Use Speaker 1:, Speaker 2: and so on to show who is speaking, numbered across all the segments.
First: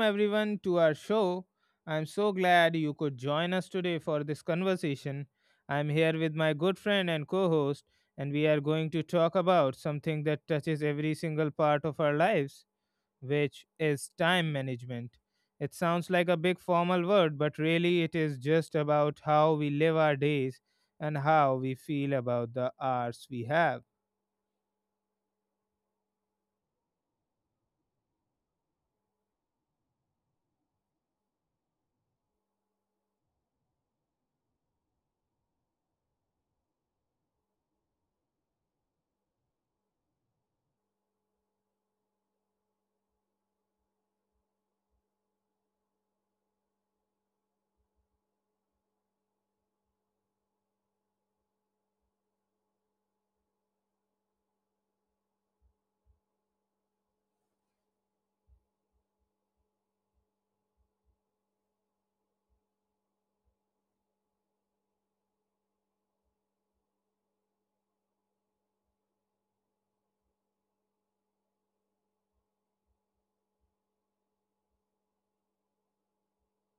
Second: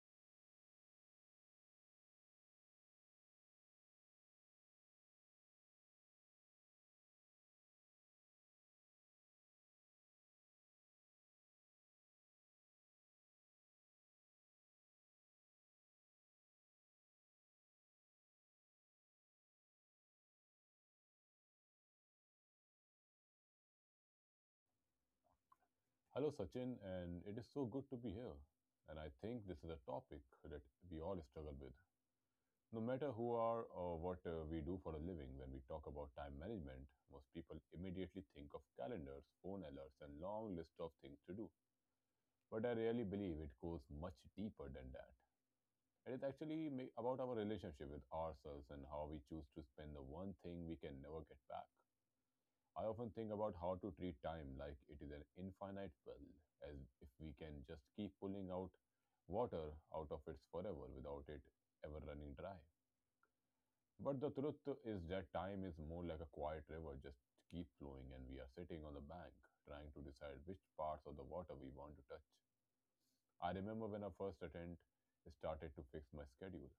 Speaker 1: everyone to our show. I'm so glad you could join us today for this conversation. I'm here with my good friend and co host, and we are going to talk about something that touches every single part of our lives, which is time management. It sounds like a big formal word, but really it is just about how we live our days and how we feel about the hours we have.
Speaker 2: Hello, Sachin, and it is so good to be here. And I think this is a topic that we all struggle with. No matter who are or what we do for a living, when we talk about time management, most people immediately think of calendars, phone alerts, and long list of things to do. But I really believe it goes much deeper than that. It is actually about our relationship with ourselves and how we choose to spend the one thing we can never get back. I often think about how to treat time like it is an infinite well, as if we can just keep pulling out water out of it forever without it ever running dry. But the truth is that time is more like a quiet river, just keep flowing, and we are sitting on the bank trying to decide which parts of the water we want to touch. I remember when I first attempt started to fix my schedule.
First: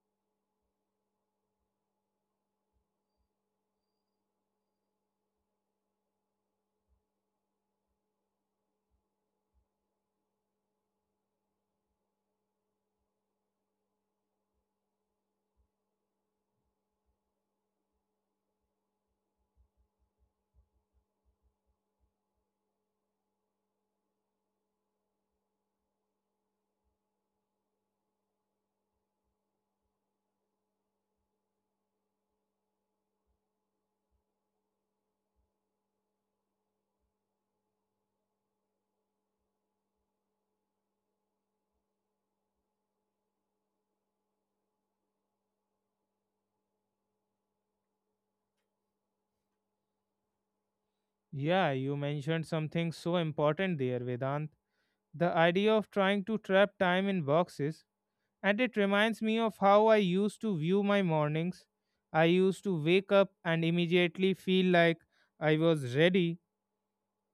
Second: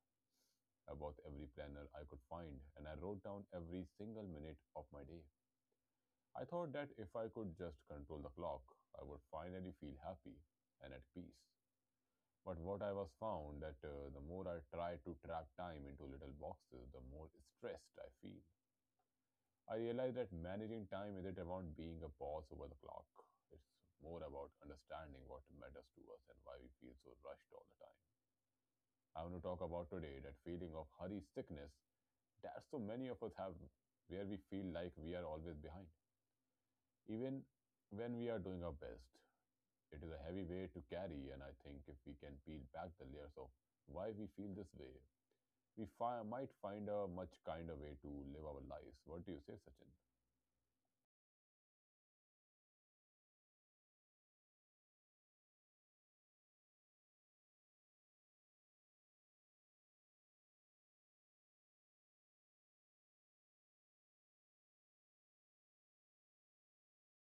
Speaker 2: I bought every planner I could find and I wrote down every single minute of my day. I thought that if I could just control the clock, I would finally feel happy and at peace. But what I was found that the more I tried to trap time into little boxes, the more stressed I feel. I realized that managing time isn't about being a boss over the clock. It's more about understanding what matters to us and why we feel so rushed all the time. I want to talk about today that feeling of hurry sickness that so many of us have, where we feel like we are always behind. Even when we are doing our best, it is a heavy weight to carry, and I think if we can peel back the layers of why we feel this way, might find a much kinder way to live our lives. What do you say, Sachin?
Speaker 1: Yeah, you mentioned something so important there, Vedant. The idea of trying to trap time in boxes, and it reminds me of how I used to view my mornings. I used to wake up and immediately feel like I was ready.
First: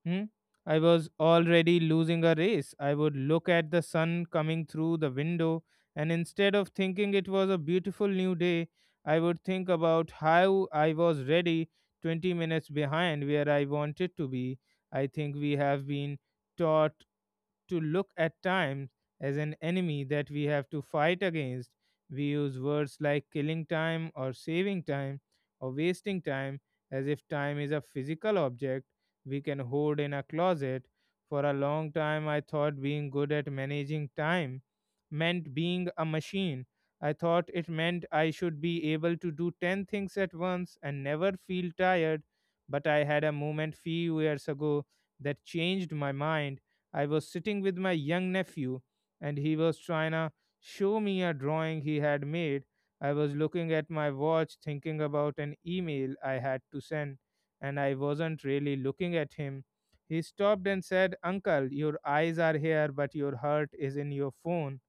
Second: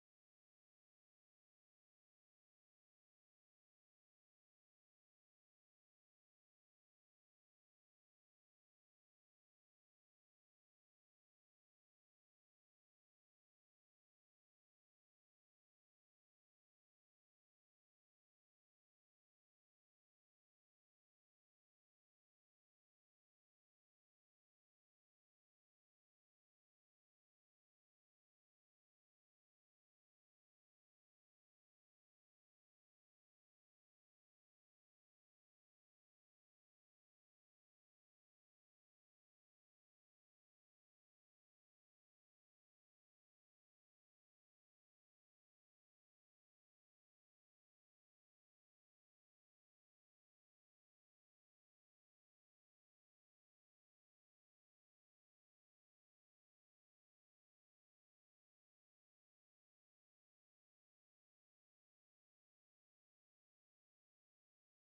Speaker 1: hmm? I was already losing a race. I would look at the sun coming through the window, and instead of thinking it was a beautiful new day, I would think about how I was ready 20 minutes behind where I wanted to be. I think we have been taught to look at time as an enemy that we have to fight against. We use words like killing time or saving time or wasting time as if time is a physical object we can hoard in a closet. For a long time, I thought being good at managing time meant being a machine. I thought it meant I should be able to do 10 things at once and never feel tired. But I had a moment few years ago that changed my mind. I was sitting with my young nephew, and he was trying to show me a drawing he had made. I was looking at my watch, thinking about an email I had to send, and I wasn't really looking at him. He stopped and said, "Uncle, your eyes are here, but your heart is in your phone."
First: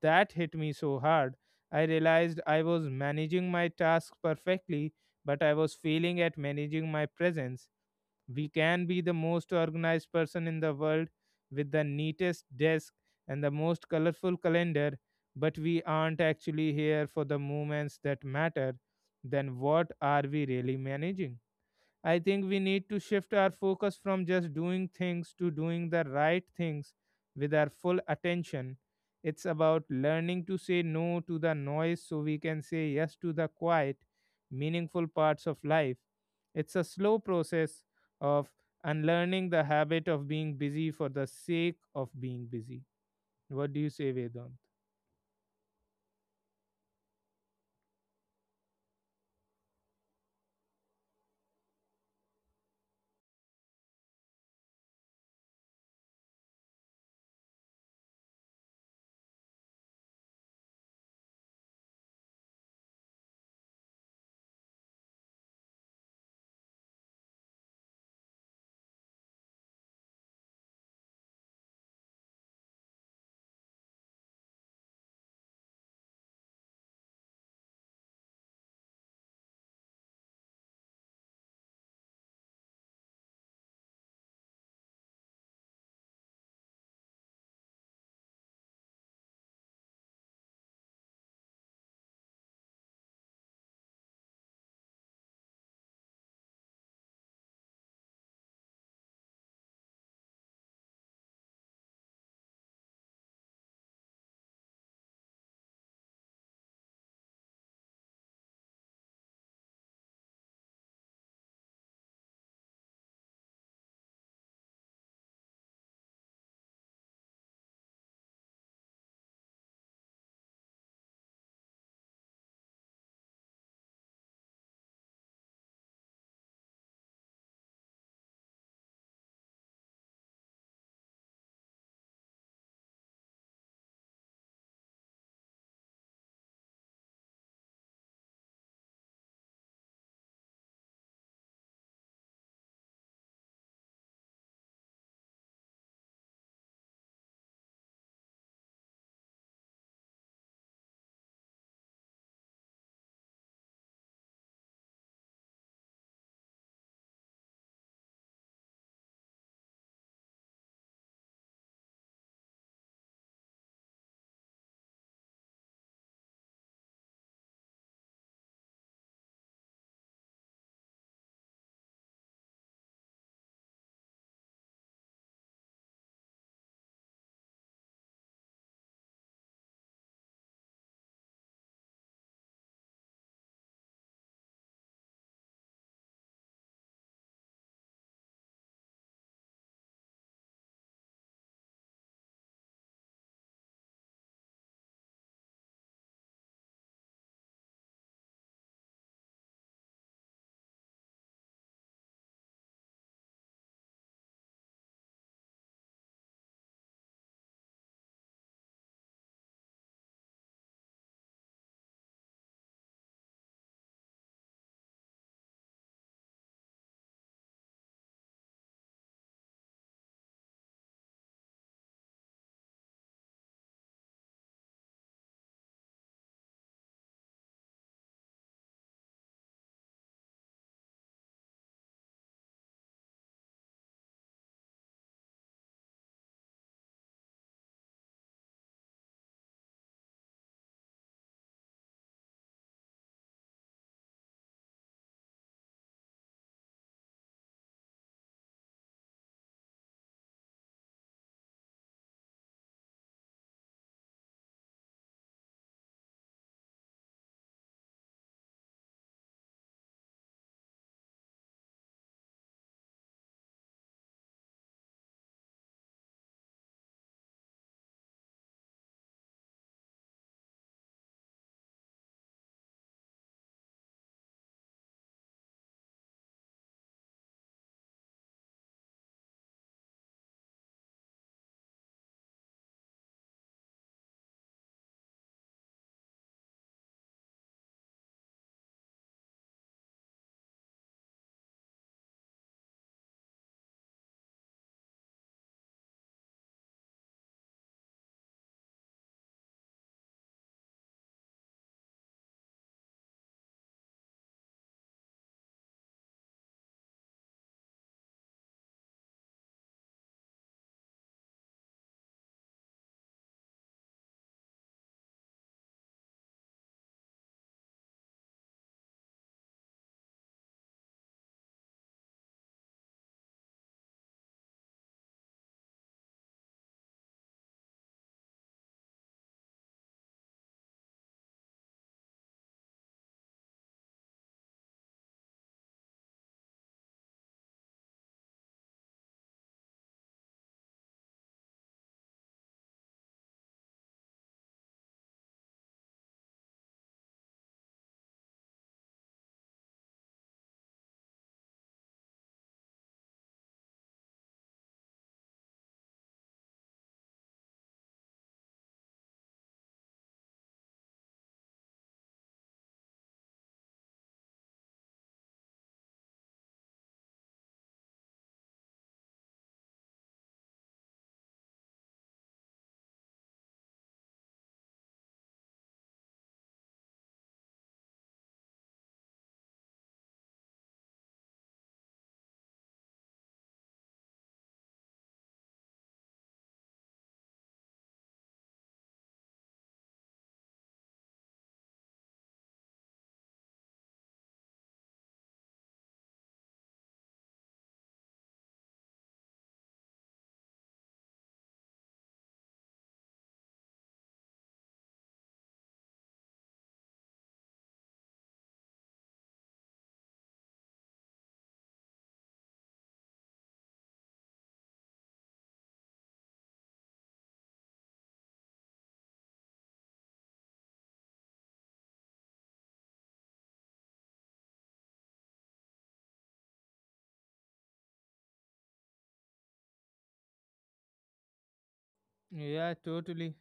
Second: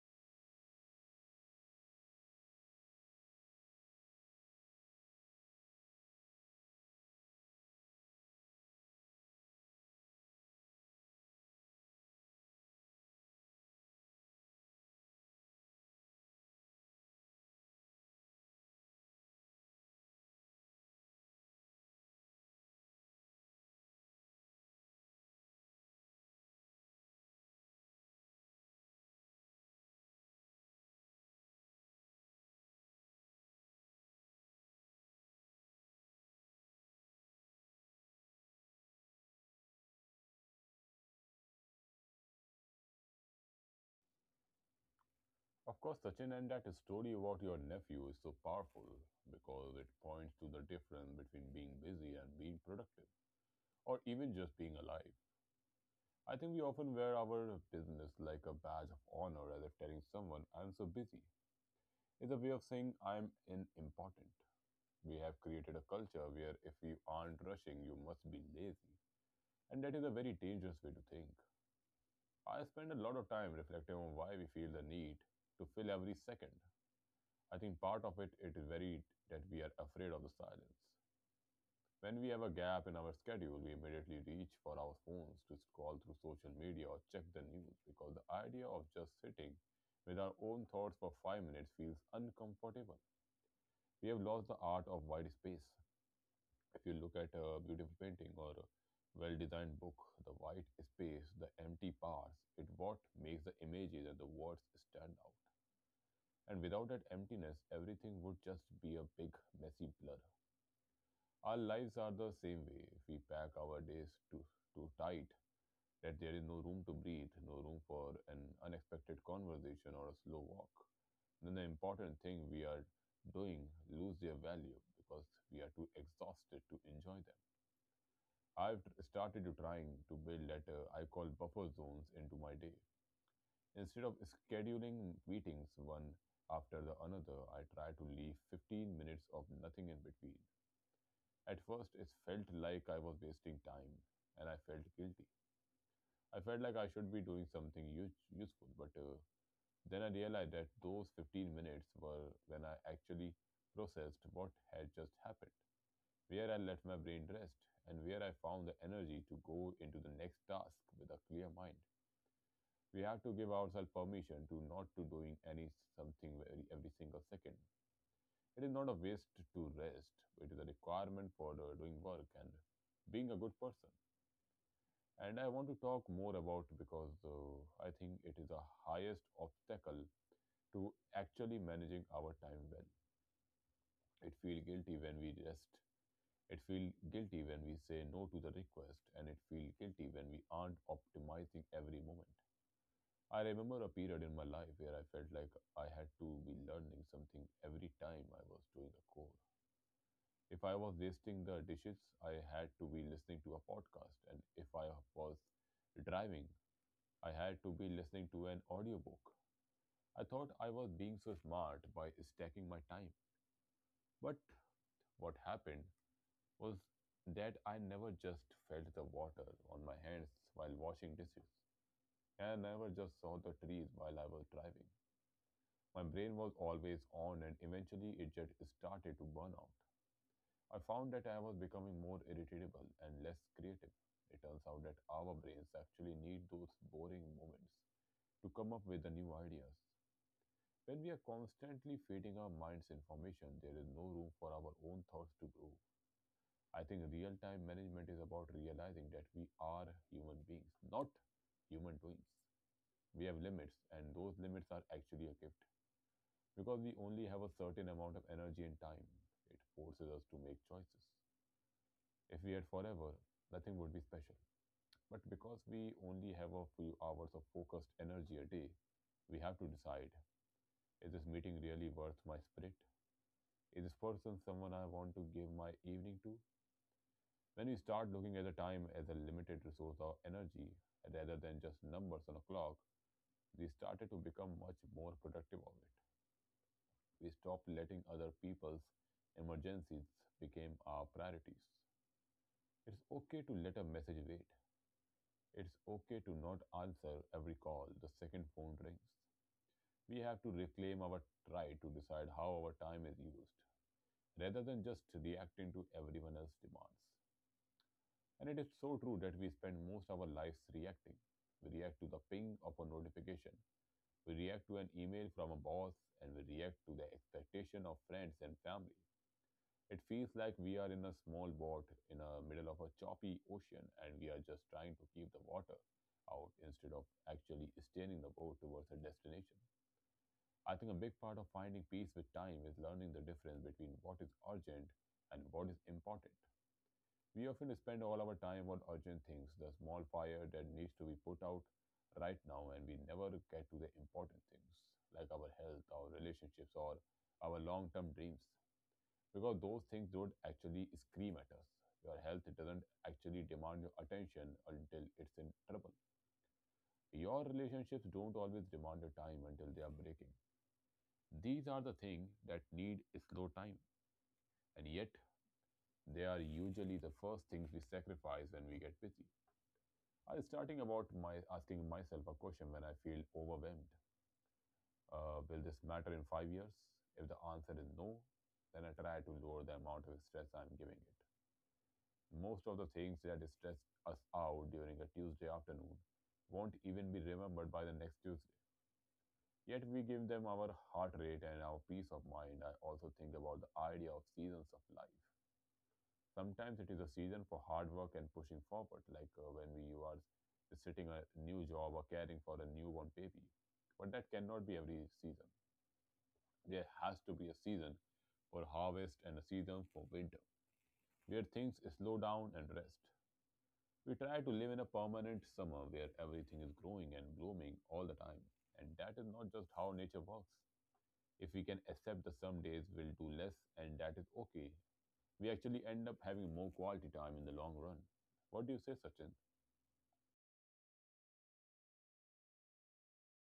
Speaker 1: That hit me so hard. I realized I was managing my tasks perfectly, but I was failing at managing my presence. We can be the most organized person in the world with the neatest desk and the most colorful calendar, but we aren't actually here for the moments that matter, then what are we really managing? I think we need to shift our focus from just doing things to doing the right things with our full attention. It's about learning to say no to the noise so we can say yes to the quiet, meaningful parts of life. It's a slow process of unlearning the habit of being busy for the sake of being busy. What do you say, Vedant?
Speaker 2: Of course, Sachin, and that story about your nephew is so powerful because it points to the difference between being busy and being productive, or even just being alive. I think we often wear our business like a badge of honor, as if telling someone, I'm so busy. Is a way of saying, I'm unimportant. We have created a culture where if you aren't rushing, you must be lazy. And that is a very dangerous way to think. I spend a lot of time reflecting on why we feel the need to fill every second. I think part of it is very that we are afraid of the silence. When we have a gap in our schedule, we immediately reach for our phones to scroll through social media or check the news because the idea of just sitting with our own thoughts for 5 minutes feels uncomfortable. We have lost the art of wide space. If you look at a beautiful painting or a well-designed book, the white space, the empty parts it what makes the images and the words stand out. And without that emptiness, everything would just be a big messy blur. Our lives are the same way. If we pack our days too tight, that there is no room to breathe, no room for an unexpected conversation or a slow walk. Then the important thing we are doing lose their value because we are too exhausted to enjoy them. Started trying to build that I call buffer zones into my day. Instead of scheduling meetings one after the another, I try to leave 15 minutes of nothing in between. At first, it felt like I was wasting time, and I felt guilty. I felt like I should be doing something useful, but then I realized that those 15 minutes were when I actually processed what had just happened. Where I let my brain rest, and where I found the energy to go into the next task with a clear mind. We have to give ourselves permission to not to doing any something every single second. It is not a waste to rest, but it is a requirement for the doing work and being a good person. And I want to talk more about because I think it is the highest obstacle to actually managing our time well. It feels guilty when we rest. It feels guilty when we say no to the request, and it feels guilty when we aren't optimizing every moment. I remember a period in my life where I felt like I had to be learning something every time I was doing a core. If I was wasting the dishes, I had to be listening to a podcast, and if I was driving, I had to be listening to an audiobook. I thought I was being so smart by stacking my time. But what happened was that I never just felt the water on my hands while washing dishes, and I never just saw the trees while I was driving. My brain was always on, and eventually it just started to burn out. I found that I was becoming more irritable and less creative. It turns out that our brains actually need those boring moments to come up with the new ideas. When we are constantly feeding our minds information, there is no room for our own thoughts to grow. I think real time management is about realizing that we are human beings, not human doings. We have limits, and those limits are actually a gift because we only have a certain amount of energy and time. It forces us to make choices. If we had forever, nothing would be special. But because we only have a few hours of focused energy a day, we have to decide, is this meeting really worth my spirit? Is this person someone I want to give my evening to? When we start looking at the time as a limited resource of energy rather than just numbers on a clock, we started to become much more productive of it. We stopped letting other people's emergencies become our priorities. It's okay to let a message wait. It's okay to not answer every call the second phone rings. We have to reclaim our right to decide how our time is used rather than just reacting to everyone else's demands. And it is so true that we spend most of our lives reacting. We react to the ping of a notification, we react to an email from a boss, and we react to the expectation of friends and family. It feels like we are in a small boat in the middle of a choppy ocean and we are just trying to keep the water out instead of actually steering the boat towards a destination. I think a big part of finding peace with time is learning the difference between what is urgent and what is important. We often spend all our time on urgent things, the small fire that needs to be put out right now, and we never get to the important things like our health, our relationships, or our long term dreams because those things don't actually scream at us. Your health doesn't actually demand your attention until it's in trouble. Your relationships don't always demand your time until they are breaking. These are the things that need slow time, and yet they are usually the first things we sacrifice when we get busy. I starting about my asking myself a question when I feel overwhelmed. Will this matter in 5 years? If the answer is no, then I try to lower the amount of stress I'm giving it. Most of the things that stress us out during a Tuesday afternoon won't even be remembered by the next Tuesday. Yet we give them our heart rate and our peace of mind. I also think about the idea of seasons of life. Sometimes it is a season for hard work and pushing forward, like when we you are sitting a new job or caring for a newborn baby. But that cannot be every season. There has to be a season for harvest and a season for winter, where things slow down and rest. We try to live in a permanent summer where everything is growing and blooming all the time, and that is not just how nature works. If we can accept the some days will do less and that is okay, we actually end up having more quality time in the long run. What do you say, Sachin?
Speaker 1: Yeah, totally.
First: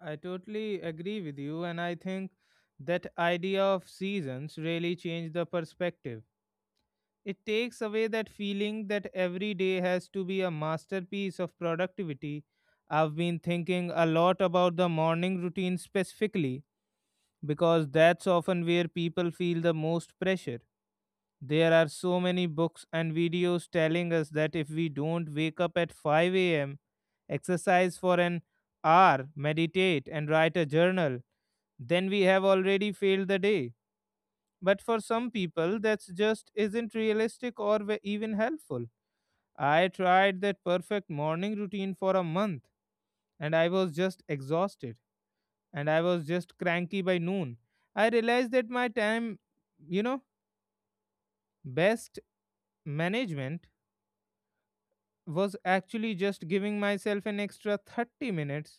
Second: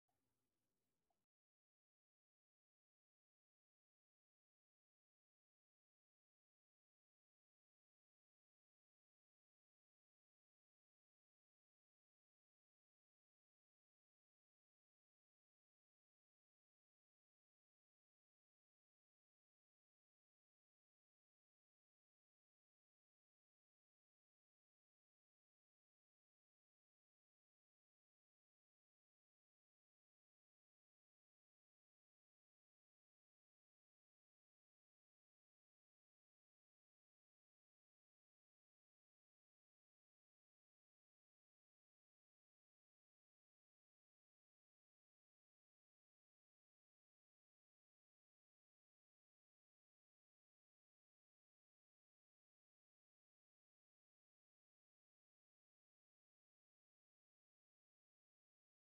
Speaker 1: I totally agree with you, and I think that idea of seasons really changed the perspective. It takes away that feeling that every day has to be a masterpiece of productivity. I've been thinking a lot about the morning routine specifically because that's often where people feel the most pressure. There are so many books and videos telling us that if we don't wake up at 5 a.m., exercise for an hour, meditate, and write a journal, then we have already failed the day. But for some people, that's just isn't realistic or even helpful. I tried that perfect morning routine for a month, and I was just exhausted, and I was just cranky by noon. I realized that my time, you know, best management was actually just giving myself an extra 30 minutes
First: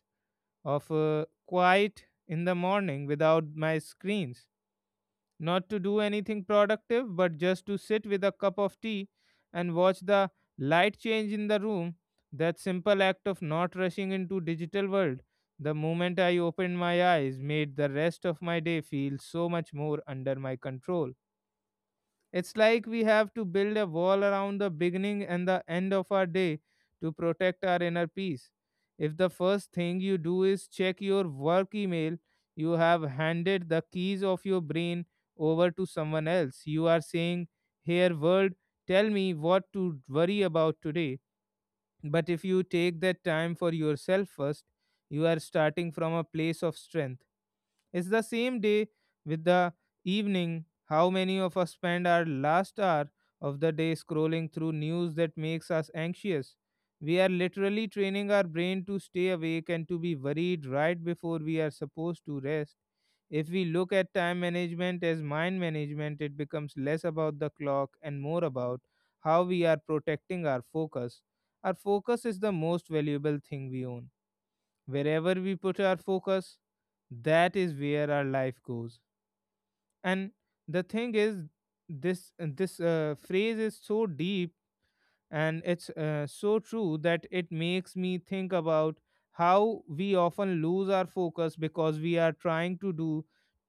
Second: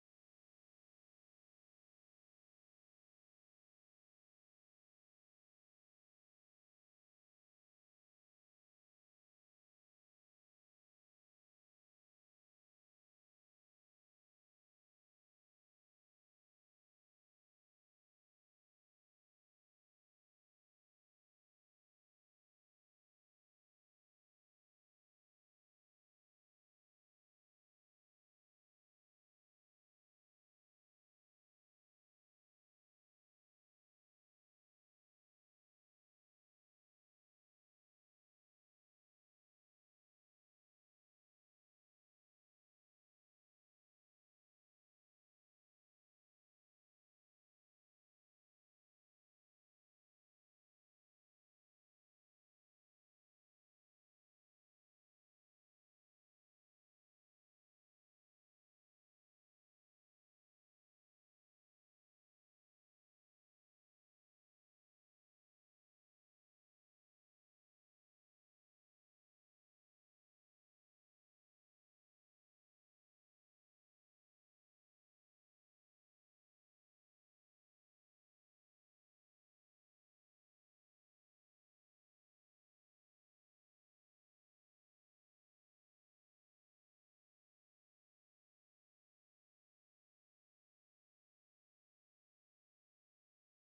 Speaker 1: of quiet in the morning without my screens. Not to do anything productive, but just to sit with a cup of tea and watch the light change in the room. That simple act of not rushing into digital world the moment I opened my eyes made the rest of my day feel so much more under my control. It's like we have to build a wall around the beginning and the end of our day to protect our inner peace. If the first thing you do is check your work email, you have handed the keys of your brain over to someone else. You are saying, "Here, world, tell me what to worry about today." But if you take that time for yourself first, you are starting from a place of strength. It's the same day with the evening. How many of us spend our last hour of the day scrolling through news that makes us anxious? We are literally training our brain to stay awake and to be worried right before we are supposed to rest. If we look at time management as mind management, it becomes less about the clock and more about how we are protecting our focus. Our focus is the most valuable thing we own. Wherever we put our focus, that is where our life goes. And the thing is, this phrase is so deep, and it's so true that it makes me think about how we often lose our focus because we are trying to do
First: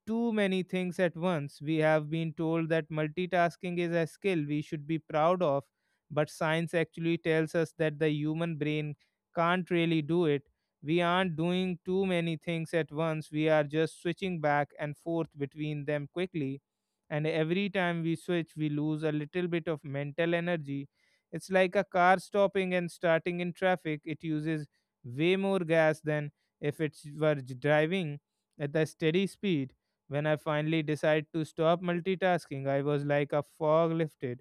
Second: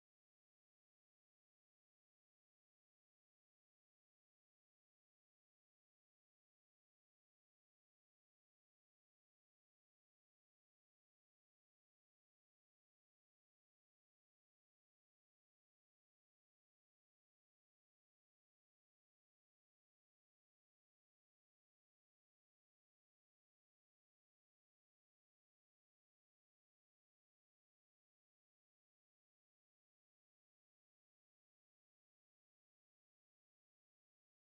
Speaker 1: too many things at once. We have been told that multitasking is a skill we should be proud of, but science actually tells us that the human brain can't really do it. We aren't doing too many things at once, we are just switching back and forth between them quickly. And every time we switch, we lose a little bit of mental energy. It's like a car stopping and starting in traffic. It uses way more gas than if it were driving at the steady speed. When I finally decided to stop multitasking, I was like a fog lifted.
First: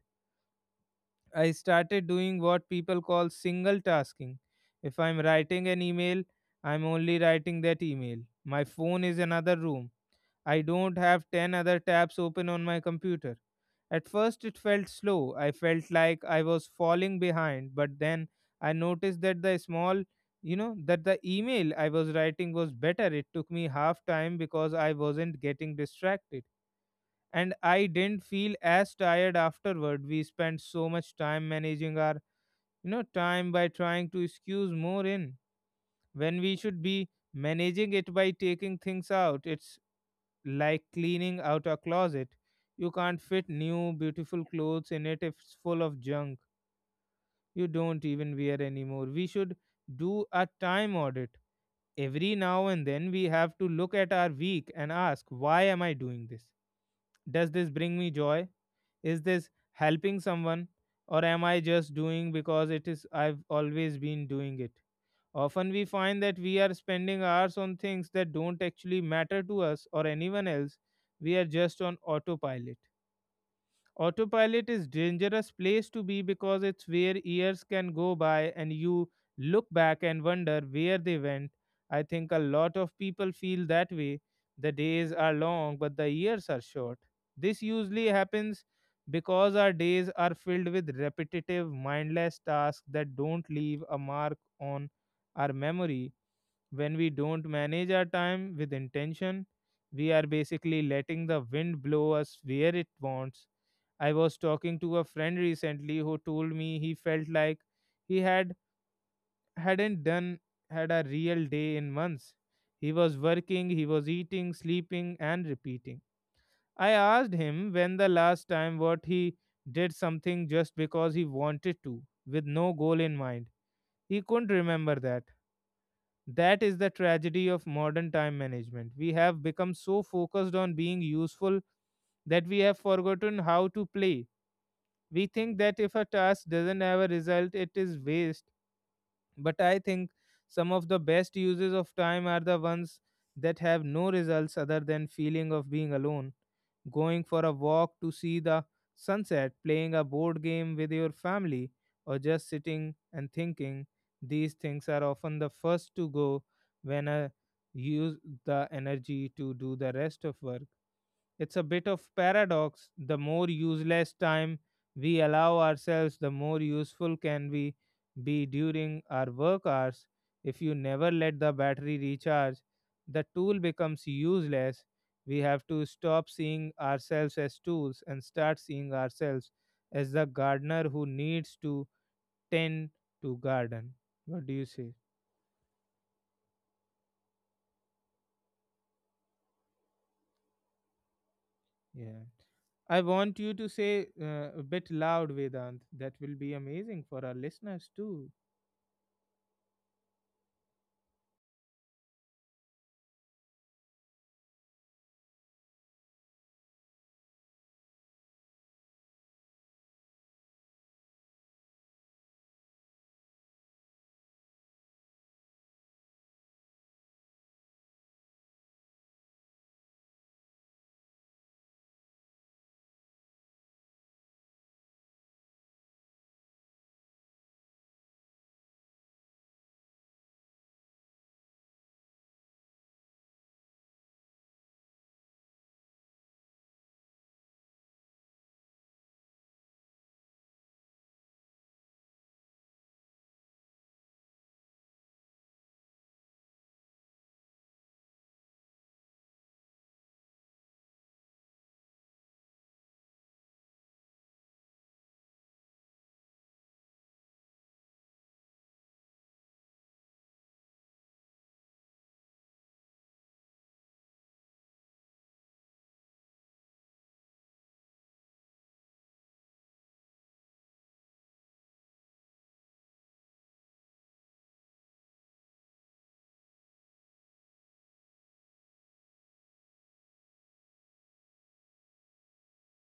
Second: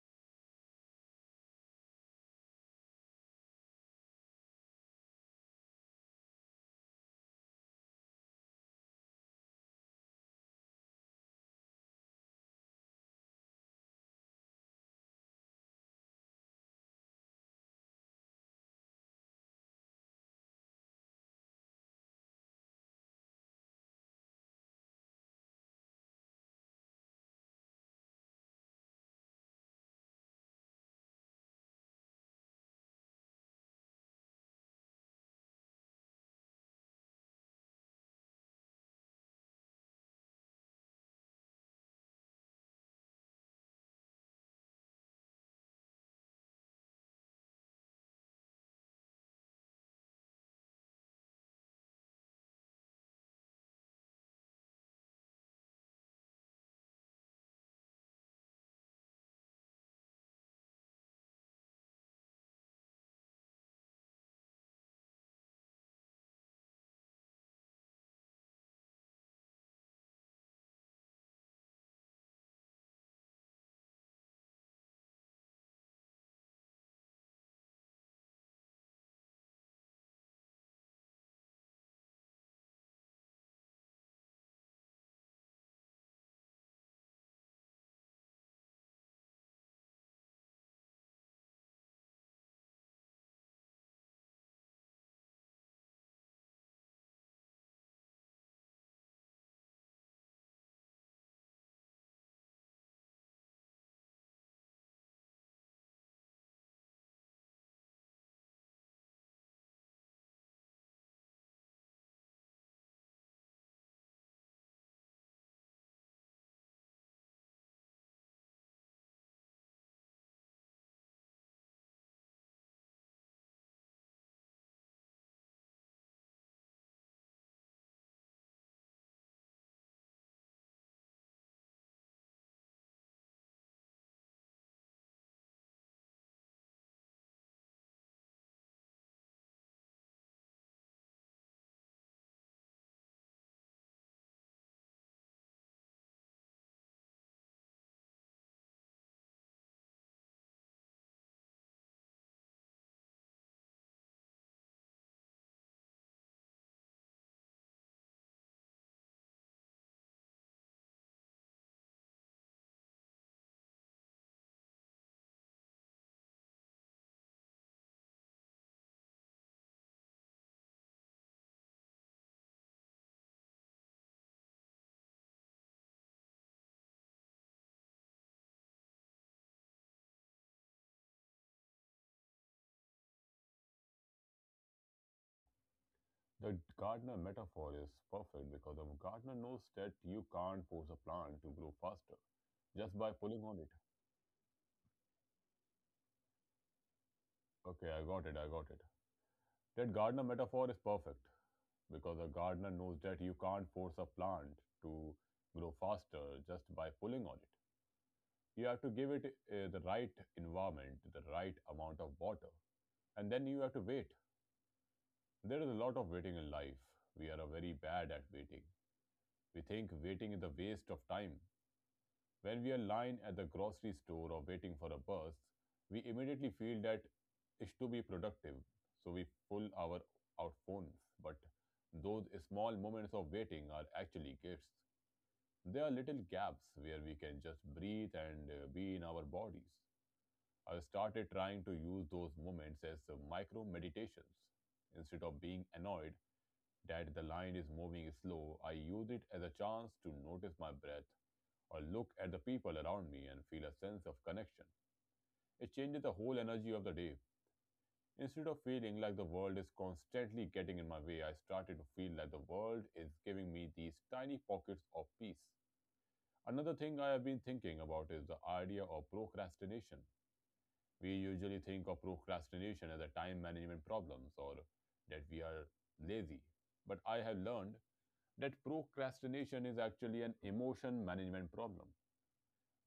Speaker 1: I started doing what people call single tasking. If I'm writing an email, I'm only writing that email. My phone is another room. I don't have 10 other tabs open on my computer. At first, it felt slow. I felt like I was falling behind, but then I noticed that the small, you know, that the email I was writing was better. It took me half time because I wasn't getting distracted. And I didn't feel as tired afterward. We spent so much time managing our, you know, time by trying to squeeze more in when we should be managing it by taking things out. It's like cleaning out a closet. You can't fit new, beautiful clothes in it if it's full of junk you don't even wear anymore. We should do a time audit. Every now and then, we have to look at our week and ask, why am I doing this? Does this bring me joy? Is this helping someone? Or am I just doing because it is I've always been doing it? Often we find that we are spending hours on things that don't actually matter to us or anyone else. We are just on autopilot. Autopilot is dangerous place to be because it's where years can go by and you look back and wonder where they went. I think a lot of people feel that way. The days are long but the years are short. This usually happens because our days are filled with repetitive mindless tasks that don't leave a mark on our memory. When we don't manage our time with intention, we are basically letting the wind blow us where it wants. I was talking to a friend recently who told me he felt like he had hadn't done had a real day in months. He was working, he was eating, sleeping and repeating. I asked him when the last time what he did something just because he wanted to with no goal in mind. He couldn't remember that. That is the tragedy of modern time management. We have become so focused on being useful that we have forgotten how to play. We think that if a task doesn't have a result, it is waste. But I think some of the best uses of time are the ones that have no results other than feeling of being alone, going for a walk to see the sunset, playing a board game with your family, or just sitting and thinking. These things are often the first to go when I use the energy to do the rest of work. It's a bit of paradox. The more useless time we allow ourselves, the more useful can we be during our work hours. If you never let the battery recharge, the tool becomes useless. We have to stop seeing ourselves as tools and start seeing ourselves as the gardener who needs to tend to garden. What do you say?
Speaker 2: The gardener metaphor is perfect because a gardener knows that you can't force a plant to grow faster
Speaker 1: Yeah.
Speaker 2: just
Speaker 1: I
Speaker 2: by
Speaker 1: want
Speaker 2: pulling
Speaker 1: you
Speaker 2: on
Speaker 1: to
Speaker 2: it.
Speaker 1: say a bit loud, Vedant. That will be amazing for our
Speaker 2: Okay,
Speaker 1: listeners too.
Speaker 2: I got it. That gardener metaphor is perfect because a gardener knows that you can't force a plant to grow faster just by pulling on it. You have to give it the right environment, the right amount of water, and then you have to wait. There is a lot of waiting in life. We are very bad at waiting. We think waiting is a waste of time. When we are lying at the grocery store or waiting for a bus, we immediately feel that is to be productive. So we pull our out phones. But those small moments of waiting are actually gifts. They are little gaps where we can just breathe and be in our bodies. I started trying to use those moments as micro meditations. Instead of being annoyed, that the line is moving slow, I use it as a chance to notice my breath or look at the people around me and feel a sense of connection. It changes the whole energy of the day. Instead of feeling like the world is constantly getting in my way, I started to feel like the world is giving me these tiny pockets of peace. Another thing I have been thinking about is the idea of procrastination. We usually think of procrastination as a time management problems or that we are lazy. But I have learned that procrastination is actually an emotion management problem.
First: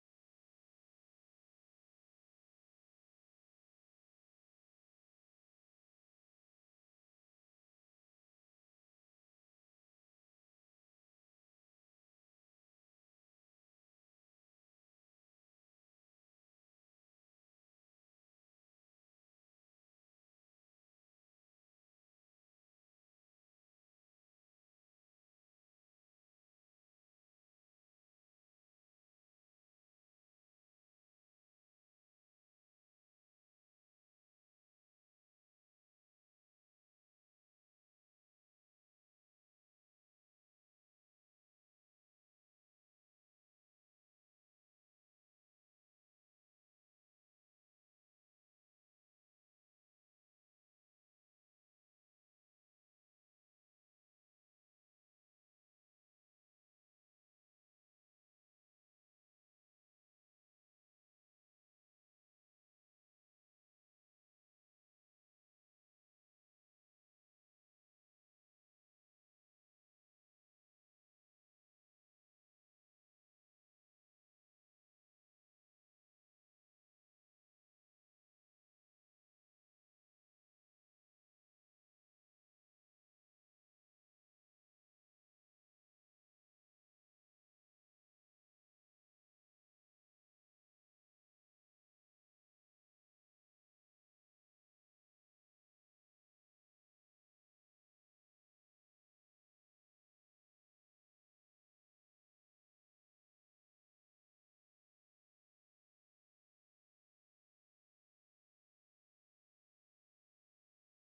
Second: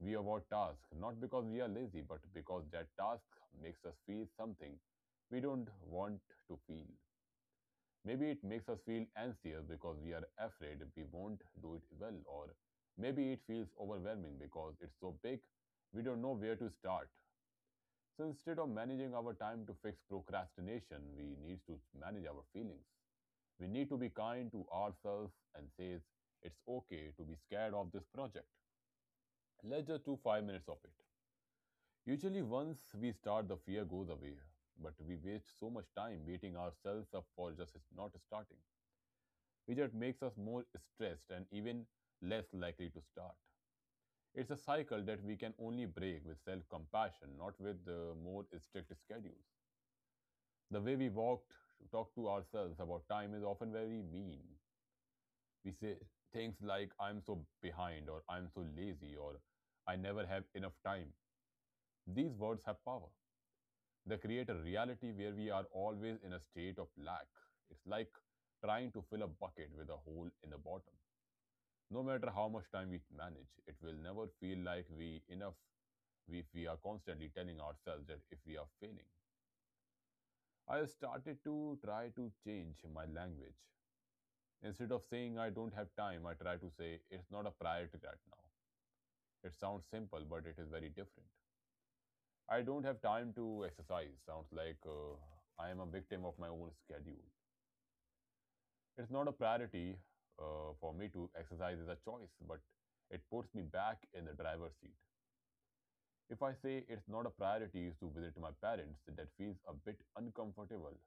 Speaker 2: We avoid tasks not because we are lazy, but because that task makes us feel something we don't want to feel. Maybe it makes us feel anxious because we are afraid we won't do it well, or maybe it feels overwhelming because it's so big we don't know where to start. So instead of managing our time to fix procrastination, we need to manage our feelings. We need to be kind to ourselves and says it's okay to be scared of this project. Let's just do 5 minutes of it. Usually, once we start, the fear goes away. But we waste so much time beating ourselves up for just not starting, which just makes us more stressed and even less likely to start. It's a cycle that we can only break with self compassion, not with more strict schedules. The way we walked, talk to ourselves about time is often very mean. We say things like, I'm so behind, or I'm so lazy, or I never have enough time. These words have power. They create a reality where we are always in a state of lack. It's like trying to fill a bucket with a hole in the bottom. No matter how much time we manage, it will never feel like we enough if we are constantly telling ourselves that if we are failing. I started to try to change my language. Instead of saying I don't have time, I try to say it's not a priority right now. It sounds simple, but it is very different. I don't have time to exercise. Sounds like I am a victim of my own schedule. It's not a priority for me to exercise is a choice, but it puts me back in the driver's seat. If I say it's not a priority to visit my parents, that feels a bit uncomfortable,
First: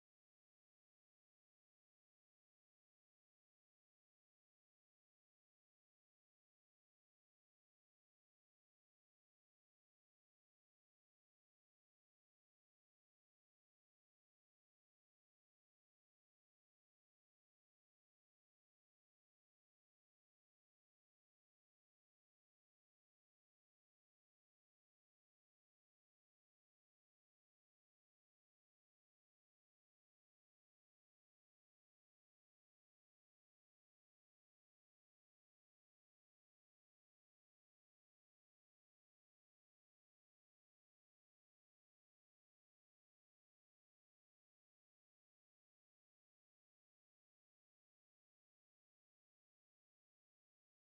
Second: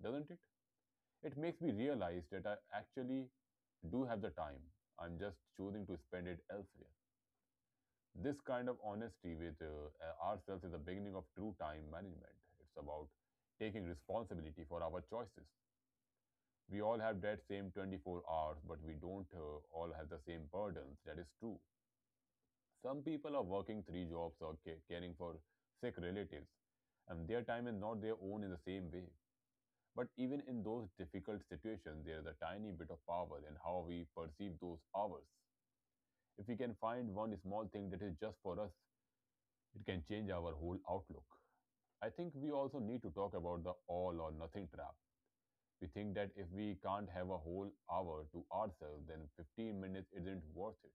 Speaker 2: doesn't it? It makes me realize that I actually do have the time. I'm just choosing to spend it elsewhere. This kind of honesty with ourselves is the beginning of true time management. It's about taking responsibility for our choices. We all have that same 24 hours, but we don't all have the same burdens. That is true. Some people are working three jobs or caring for sick relatives, and their time is not their own in the same way. But even in those difficult situations, there is a tiny bit of power in how we perceive those hours. If we can find one small thing that is just for us, it can change our whole outlook. I think we also need to talk about the all or nothing trap. We think that if we can't have a whole hour to ourselves, then 15 minutes isn't worth it.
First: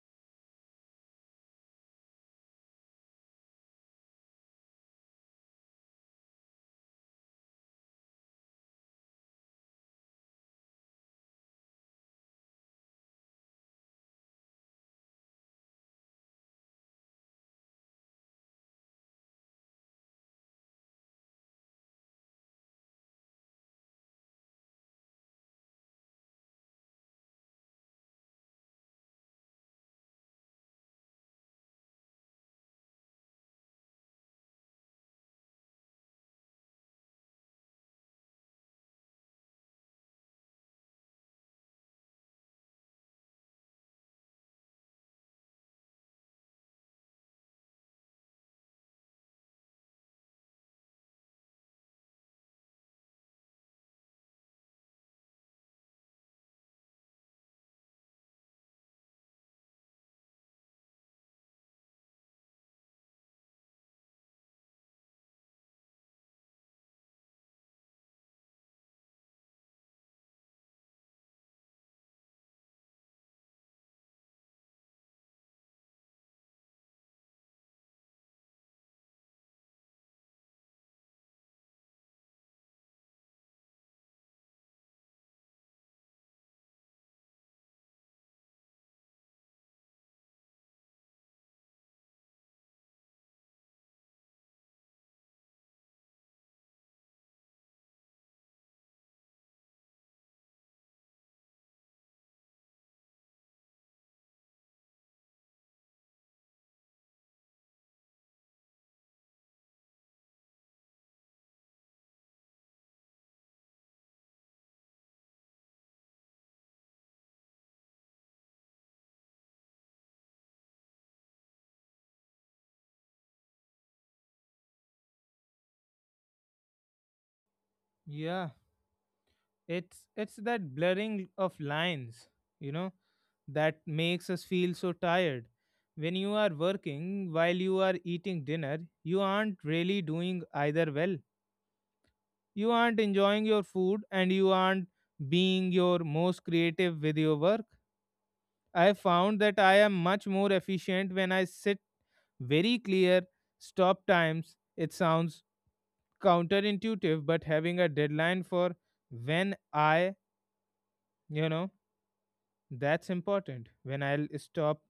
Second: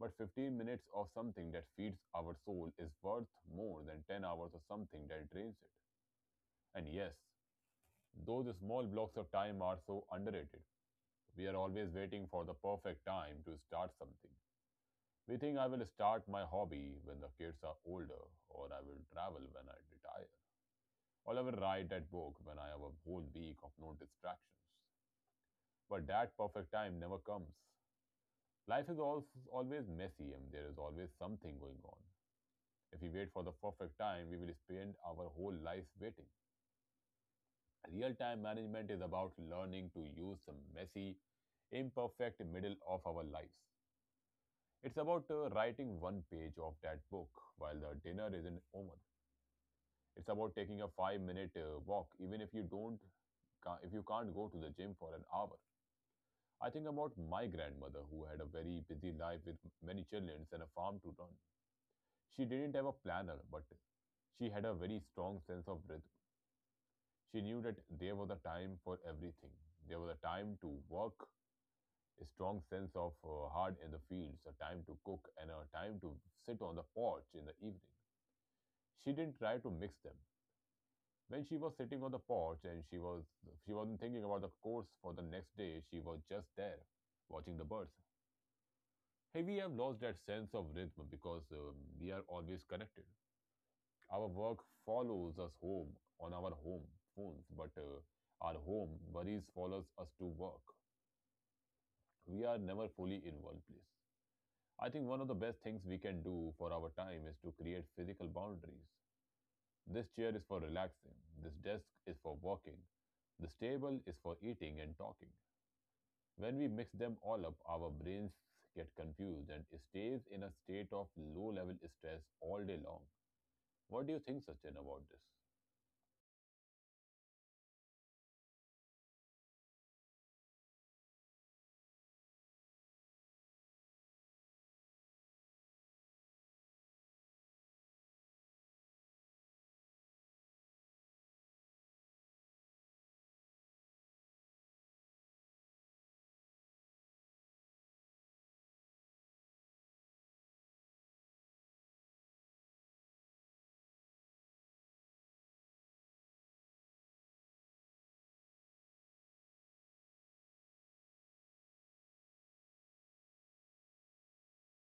Speaker 2: But 15 minutes of something that feeds our soul is worth more than 10 hours of something that drains it. And yes, those small blocks of time are so underrated. We are always waiting for the perfect time to start something. We think I will start my hobby when the kids are older, or I will travel when I retire. Oliver right at work when I have a whole week of no distractions. But that perfect time never comes. Life is always messy and there is always something going on. If we wait for the perfect time, we will spend our whole lives waiting. Real time management is about learning to use the messy, imperfect middle of our lives. It's about writing one page of that book while the dinner isn't over. It's about taking a 5 minute walk, even if you don't, if you can't go to the gym for an hour. I think about my grandmother, who had a very busy life with many children and a farm to run. She didn't have a planner, but she had a very strong sense of rhythm. She knew that there was a time for everything. There was a time to work, a strong sense of hard in the fields, a time to cook, and a time to sit on the porch in the evening. She didn't try to mix them. When she was sitting on the porch and she wasn't thinking about the course for the next day, she was just there, watching the birds. Hey, we have lost that sense of rhythm because we are always connected. Our work follows us home on our home phones, but our home worries follows us to work. We are never fully in one place. I think one of the best things we can do for our time is to create physical boundaries. This chair is for relaxing, this desk is for working, this table is for eating and talking. When we mix them all up, our brains get confused and stays in a state of low level stress all day long. What do you think, Sachin, about this?
Speaker 1: Yeah, it's that blurring of lines, you know, that makes us feel so tired. When you are working while you are eating dinner, you aren't really doing either well. You aren't enjoying your food and you aren't being your most creative with your work. I found that I am much more efficient when I sit very clear stop times. It sounds counterintuitive, but having a deadline for when I, you know, that's important. When I'll stop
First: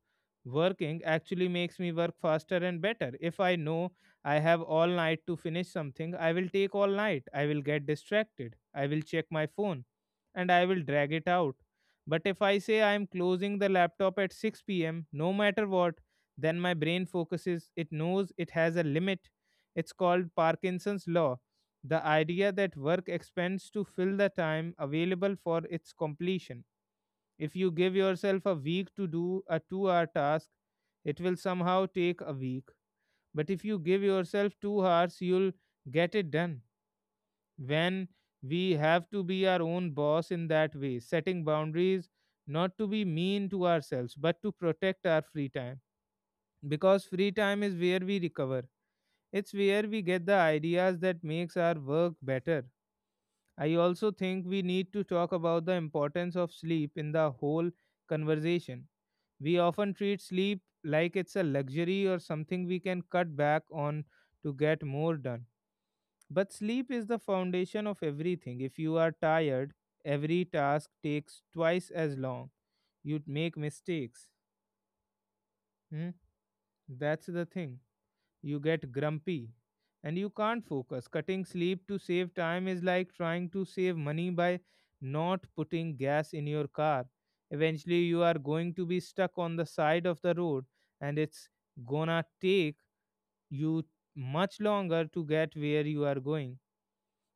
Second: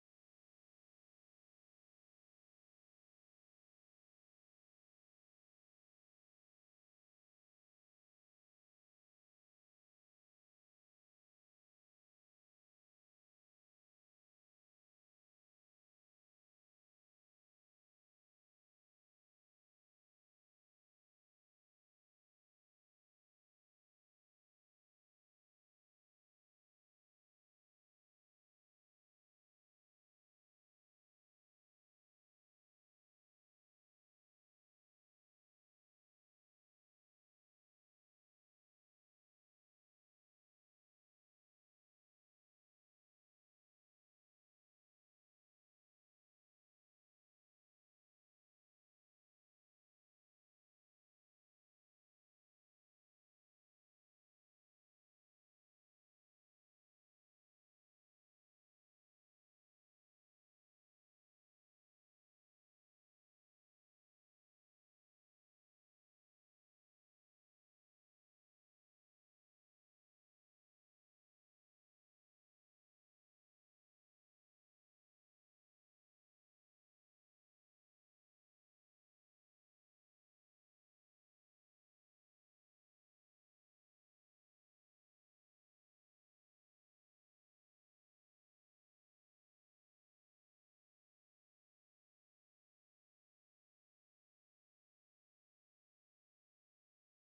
Speaker 1: working actually makes me work faster and better. If I know I have all night to finish something, I will take all night. I will get distracted. I will check my phone and I will drag it out. But if I say I am closing the laptop at 6 p.m., no matter what, then my brain focuses. It knows it has a limit. It's called Parkinson's law. The idea that work expands to fill the time available for its completion, if you give yourself a week to do a 2-hour task, it will somehow take a week. But if you give yourself 2 hours, you'll get it done. When we have to be our own boss in that way, setting boundaries not to be mean to ourselves, but to protect our free time. Because free time is where we recover. It's where we get the ideas that makes our work better. I also think we need to talk about the importance of sleep in the whole conversation. We often treat sleep like it's a luxury or something we can cut back on to get more done. But sleep is the foundation of everything. If you are tired, every task takes twice as long. You'd make mistakes. Hmm? That's the thing. You get grumpy and you can't focus. Cutting sleep to save time is like trying to save money by not putting gas in your car. Eventually, you are going to be stuck on the side of the road, and it's gonna take you much longer to get where you are going.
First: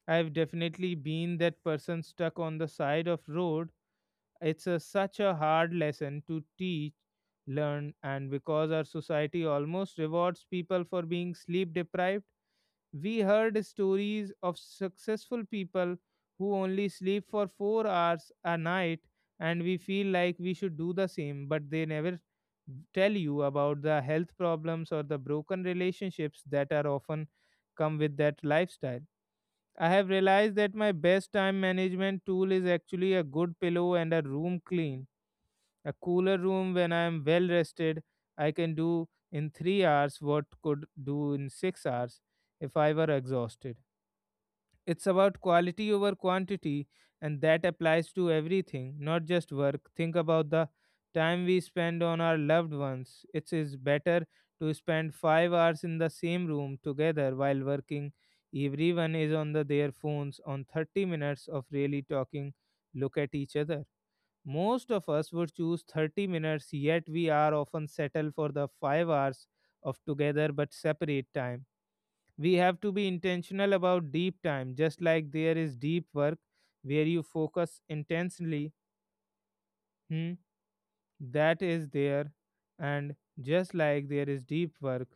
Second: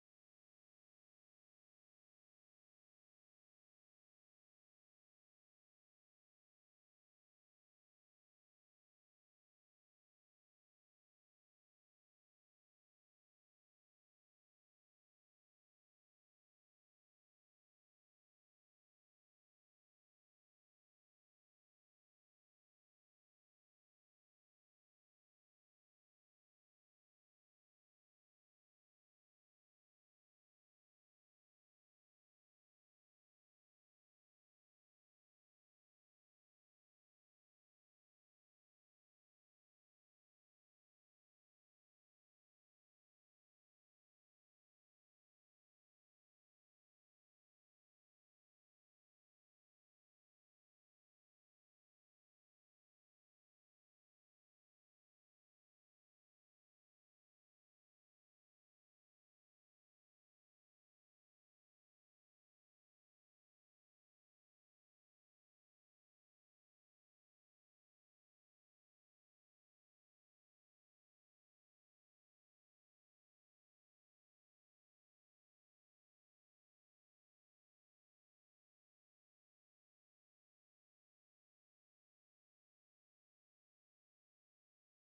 Speaker 1: I've definitely been that person stuck on the side of road. It's such a hard lesson to learn, and because our society almost rewards people for being sleep deprived, we heard stories of successful people who only sleep for 4 hours a night, and we feel like we should do the same, but they never tell you about the health problems or the broken relationships that are often come with that lifestyle. I have realized that my best time management tool is actually a good pillow and a room clean. A cooler room. When I am well rested, I can do in 3 hours what could do in 6 hours if I were exhausted. It's about quality over quantity, and that applies to everything, not just work. Think about the time we spend on our loved ones. It is better to spend 5 hours in the same room together while working. Everyone is on their phones on 30 minutes of really talking. Look at each other. Most of us would choose 30 minutes, yet we are often settled for the 5 hours of together but separate time. We have to be intentional about deep time, just like there is deep work where you focus intensely, hmm, that is there, and just like there is deep work,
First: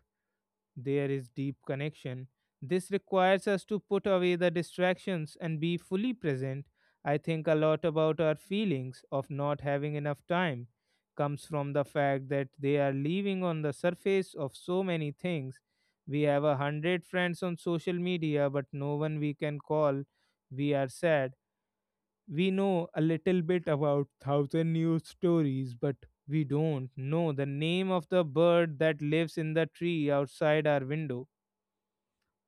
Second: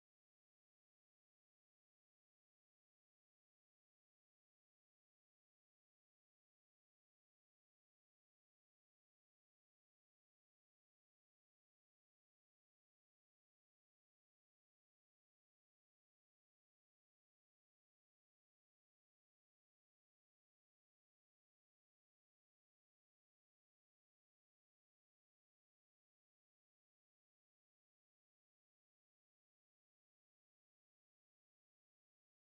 Speaker 1: there is deep connection. This requires us to put away the distractions and be fully present. I think a lot about our feelings of not having enough time comes from the fact that they are living on the surface of so many things. We have 100 friends on social media, but no one we can call. We are sad. We know a little bit about 1,000 news stories, but we don't know the name of the bird that lives in the tree outside our window.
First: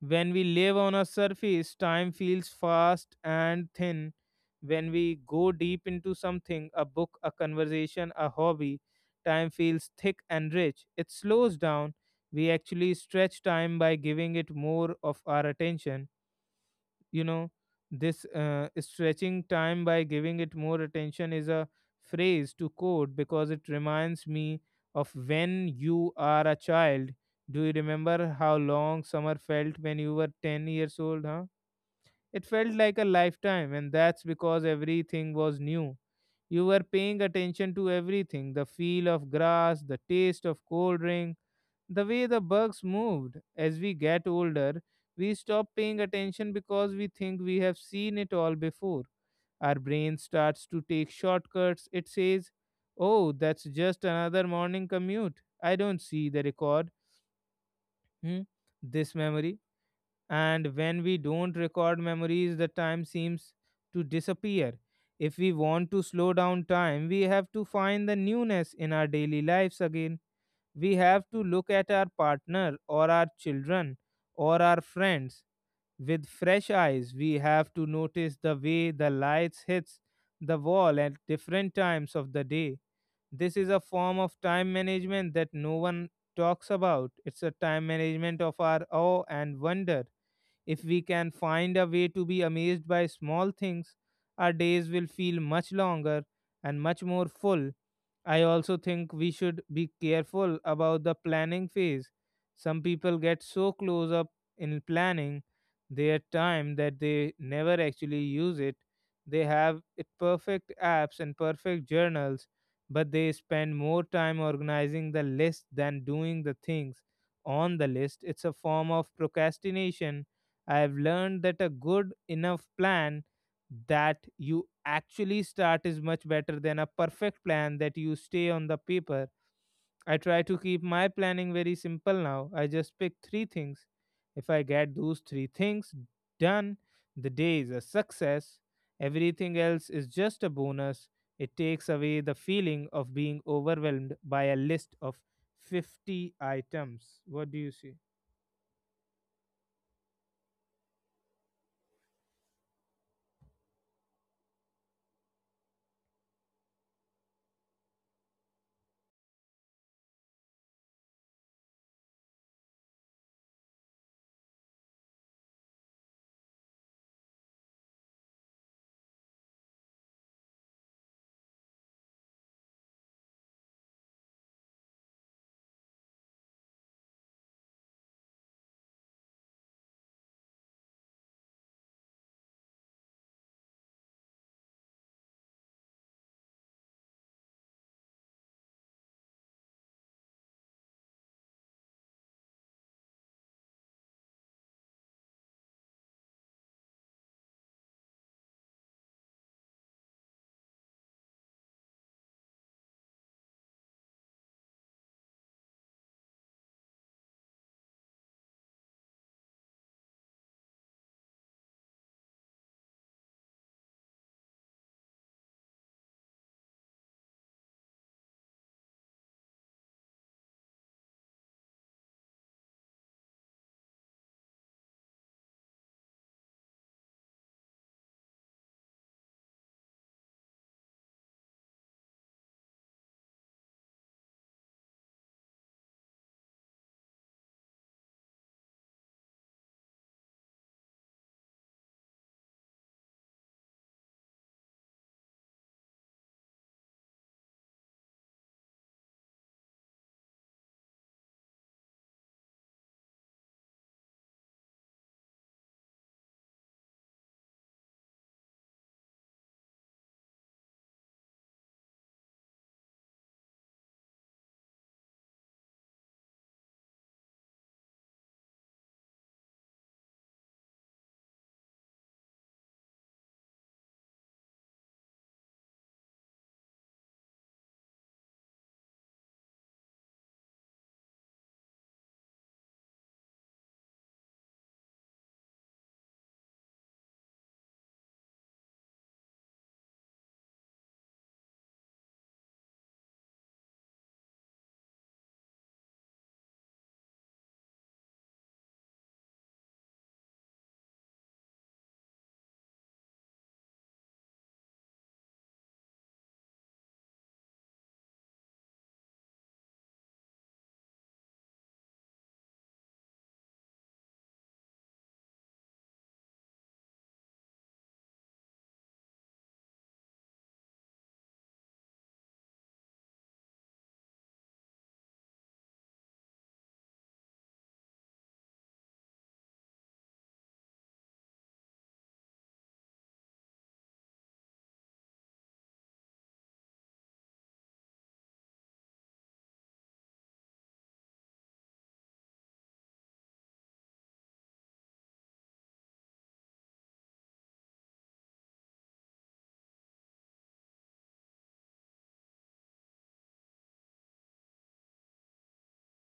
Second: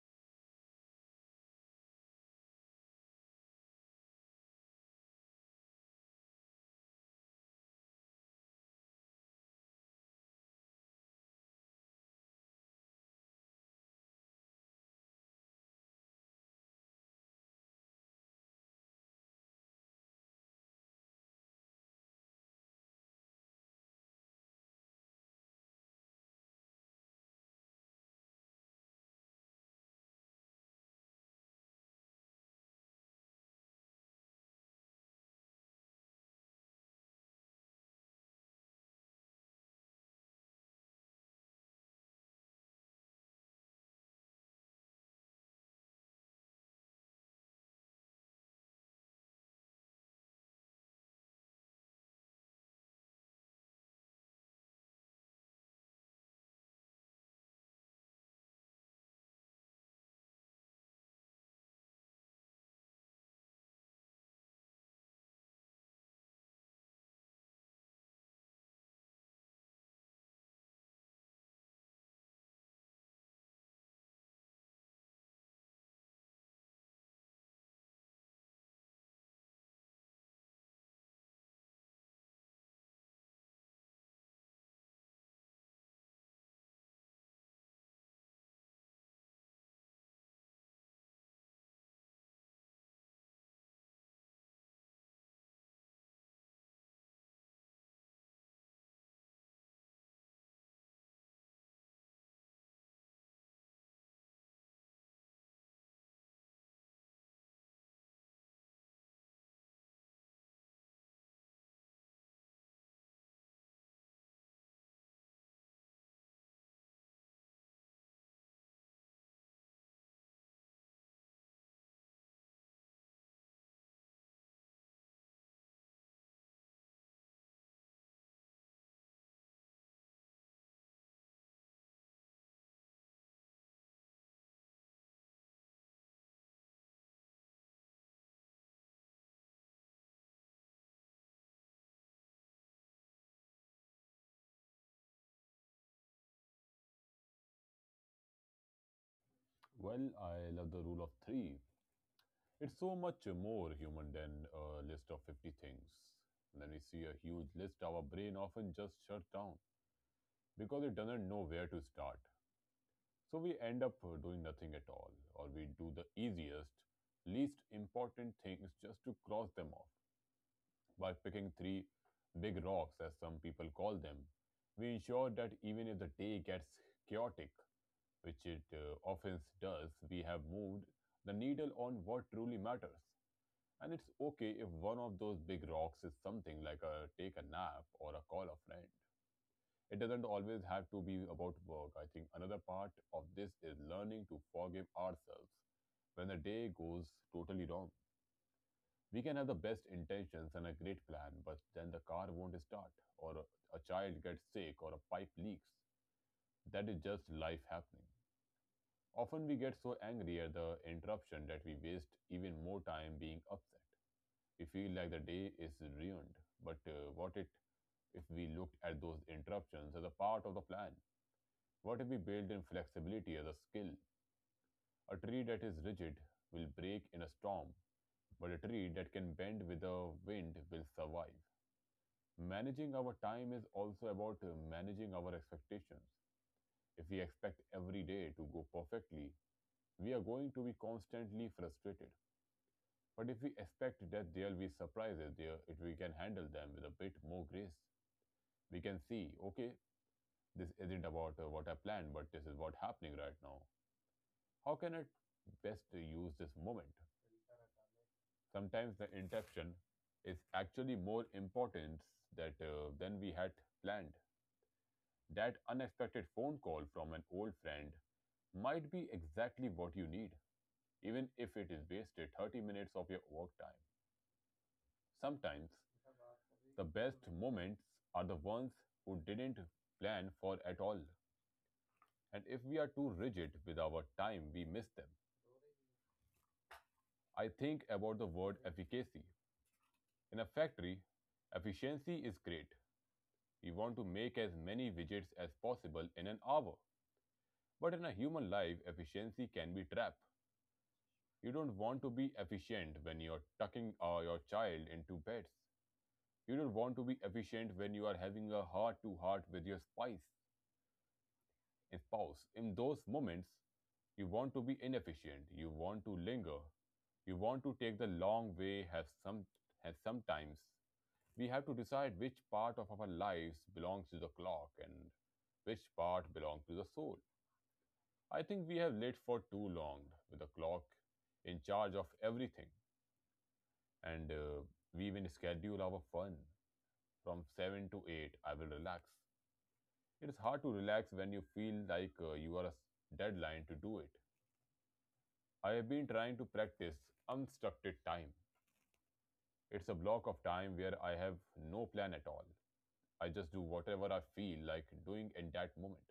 Speaker 1: When we live on a surface, time feels fast and thin. When we go deep into something, a book, a conversation, a hobby, time feels thick and rich. It slows down. We actually stretch time by giving it more of our attention you know this stretching time by giving it more attention is a phrase to quote, because it reminds me of when you are a child. Do you remember how long summer felt when you were 10 years old? It felt like a lifetime, and that's because everything was new. You were paying attention to everything: the feel of grass, the taste of cold rain, the way the bugs moved. As we get older, we stop paying attention because we think we have seen it all before. Our brain starts to take shortcuts. It says, "Oh, that's just another morning commute. I don't see the record. Hmm? This memory." And when we don't record memories, the time seems to disappear. If we want to slow down time, we have to find the newness in our daily lives again. We have to look at our partner or our children or our friends with fresh eyes. We have to notice the way the lights hits the wall at different times of the day. This is a form of time management that no one talks about. It's a time management of our awe and wonder. If we can find a way to be amazed by small things, our days will feel much longer and much more full. I also think we should be careful about the planning phase. Some people get so close up in planning their time that they never actually use it. They have it perfect apps and perfect journals, but they spend more time organizing the list than doing the things on the list. It's a form of procrastination. I have learned that a good enough plan that you actually start is much better than a perfect plan that you stay on the paper. I try to keep my planning very simple now. I just pick three things. If I get those three things done, the day is a success. Everything else is just a bonus. It takes away the feeling of being overwhelmed by a list of 50 items. What do you see?
Speaker 2: Well, I love the rule of three. It's so much more human than a list of 50 things. When we see a huge list, our brain often just shuts down because it doesn't know where to start. So we end up doing nothing at all, or we do the easiest, least important things just to cross them off. By picking three big rocks, as some people call them. We ensure that even if the day gets chaotic, which it often does, we have moved the needle on what truly matters. And it's okay if one of those big rocks is something like a take a nap or a call a friend. It doesn't always have to be about work. I think another part of this is learning to forgive ourselves when the day goes totally wrong. We can have the best intentions and a great plan, but then the car won't start, or a child gets sick, or a pipe leaks. That is just life happening. Often we get so angry at the interruption that we waste even more time being upset. We feel like the day is ruined. But what it if we looked at those interruptions as a part of the plan? What if we build in flexibility as a skill? A tree that is rigid will break in a storm, but a tree that can bend with the wind will survive. Managing our time is also about managing our expectations. If we expect every day to go perfectly, we are going to be constantly frustrated. But if we expect that there'll be surprises there, if we can handle them with a bit more grace, we can see, okay, this isn't about what I planned, but this is what's happening right now. How can I best use this moment? Sometimes the interruption is actually more important that than we had planned. That unexpected phone call from an old friend might be exactly what you need, even if it is wasted 30 minutes of your work time. Sometimes the best moments are the ones who didn't plan for at all. And if we are too rigid with our time, we miss them. I think about the word efficacy. In a factory, efficiency is great. We want to make as many widgets as possible in an hour. But in a human life, efficiency can be trapped. You don't want to be efficient when you're tucking your child into beds. You don't want to be efficient when you are having a heart to heart with your spice and spouse. In those moments, you want to be inefficient. You want to linger. You want to take the long way. Have some. Have sometimes we have to decide which part of our lives belongs to the clock and which part belongs to the soul. I think we have lived for too long with the clock in charge of everything. And We even schedule our fun from 7 to 8. I will relax. It is hard to relax when you feel like you are a deadline to do it. I have been trying to practice unstructured time. It's a block of time where I have no plan at all. I just do whatever I feel like doing in that moment.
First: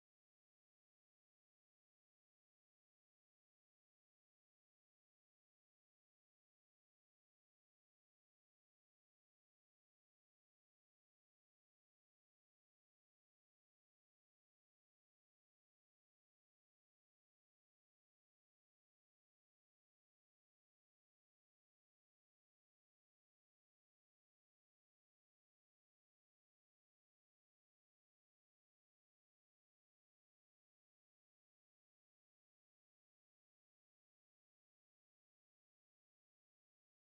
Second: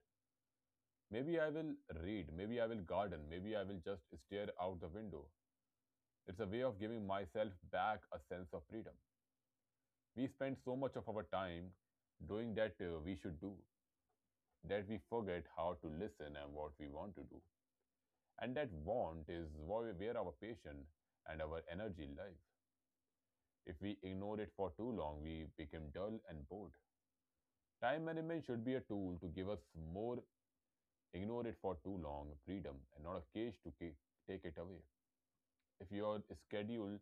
Speaker 2: Maybe I will read, maybe I will garden, maybe I will just stare out the window. It's a way of giving myself back a sense of freedom. We spend so much of our time doing that we should do, that we forget how to listen and what we want to do. And that want is where our passion and our energy live. If we ignore it for too long, we become dull and bored. Time management should be a tool to give us more, ignore it for too long, freedom, and not a cage to take it away. If your schedule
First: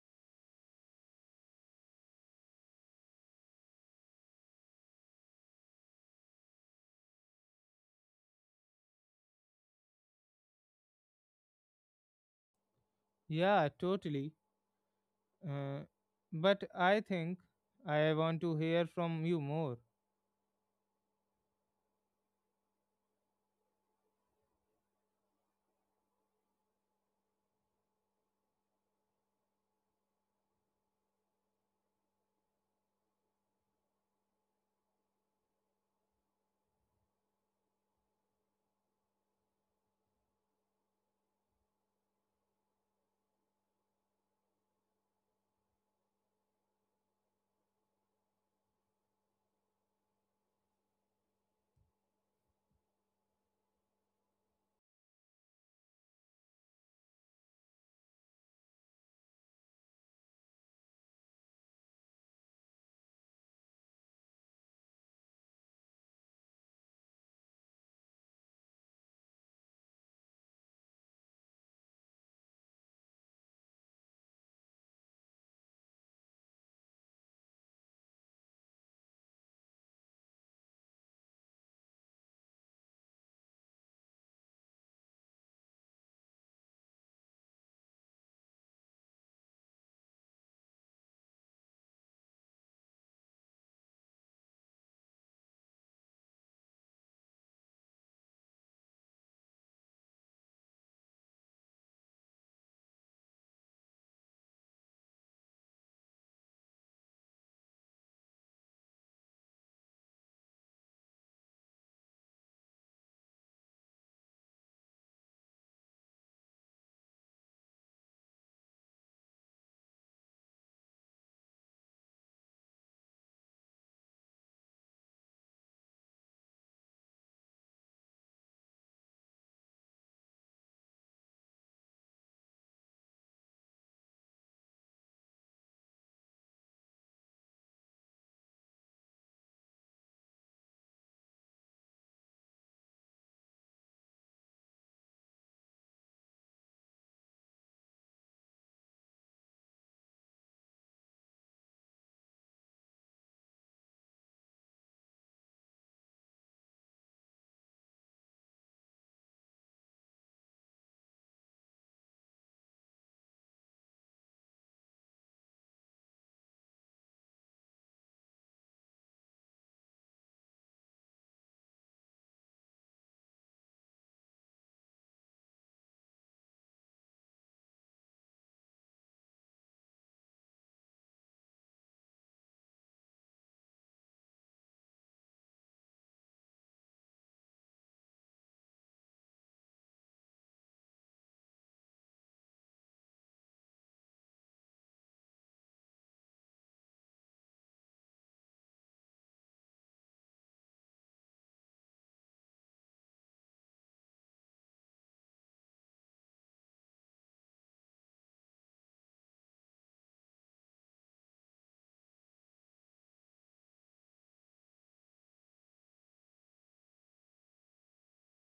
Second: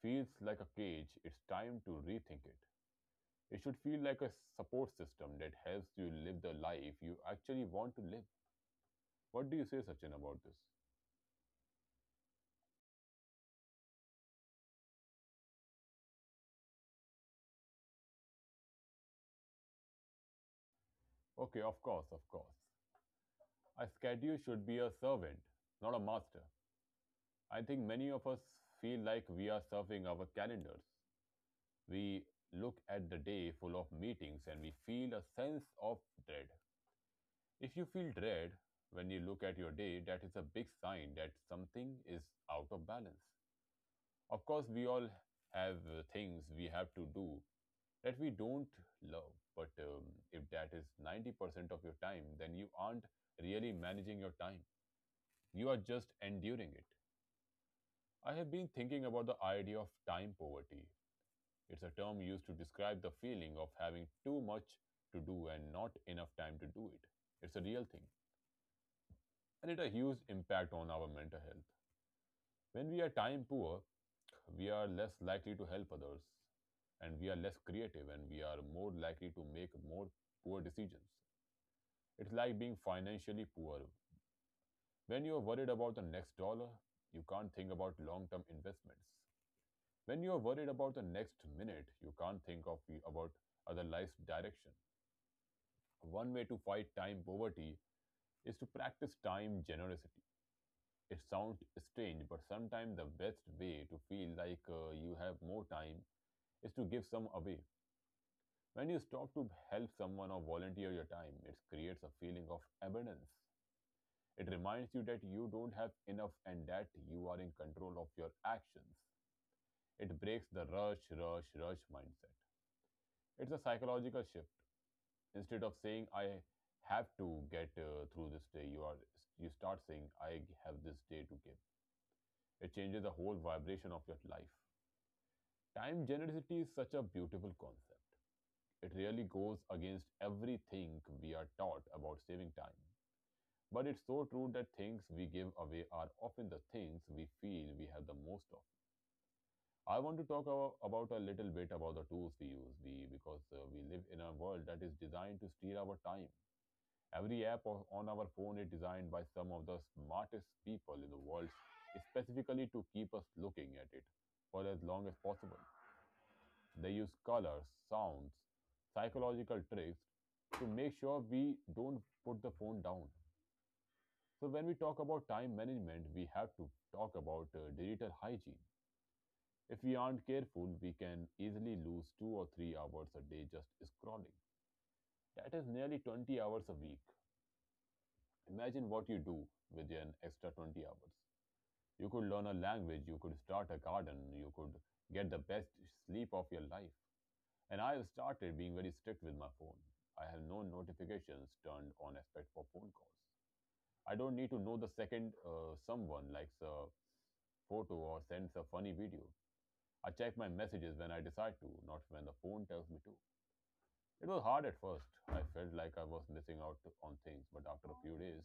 Speaker 2: feels like a cage, it's time to rethink it. It should feel like a support system that helps you live the life you actually want to live. What do you say, Sachin, about this?
Speaker 1: Yeah, totally. Uh, but I think I want to hear from you more.
Speaker 2: Okay, of course, of course. A schedule should be a servant, not a master. I think many of us feel like we are serving our calendars. We look at the day full of meetings and we feel a sense of dread. If you feel dread when you look at your day, that is a big sign that something is out of balance. Of course, we all have things we have to do that we don't love, but if that is 90% of your time, then you aren't really managing your time. You are just enduring it. I have been thinking about the idea of time poverty. It's a term used to describe the feeling of having too much to do and not enough time to do it. It's a real thing, and it has a huge impact on our mental health. When we are time poor, we are less likely to help others, and we are less creative, and we are more likely to make more poor decisions. It's like being financially poor. When you are worried about the next dollar, you can't think about long term investments. When you are worried about the next minute, you can't think of about other life's direction. One way to fight time poverty is to practice time generosity. It sounds strange, but sometimes the best way to feel like you have more time is to give some away. When you stop to help someone or volunteer your time, it creates a feeling of abundance. It reminds you that you don't have enough and that you are in control of your actions. It breaks the rush, rush, rush mindset. It's a psychological shift. Instead of saying I have to get through this day, you start saying I have this day to give. It changes the whole vibration of your life. Time generosity is such a beautiful concept. It really goes against everything we are taught about saving time, but it's so true that things we give away are often the things we feel we have the most of. I want to talk about a little bit about the tools we use we because we live in a world that is designed to steal our time. Every app on our phone is designed by some of the smartest people in the world specifically to keep us looking at it for as long as possible. They use colors, sounds, psychological tricks to make sure we don't put the phone down. So, when we talk about time management, we have to talk about digital hygiene. If we aren't careful, we can easily lose 2 or 3 hours a day just scrolling. That is nearly 20 hours a week. Imagine what you do with an extra 20 hours. You could learn a language, you could start a garden, you could get the best sleep of your life. And I have started being very strict with my phone. I have no notifications turned on except for phone calls. I don't need to know the second someone likes a photo or sends a funny video. I check my messages when I decide to, not when the phone tells me to. It was hard at first. I felt like I was missing out on things, but after a few days,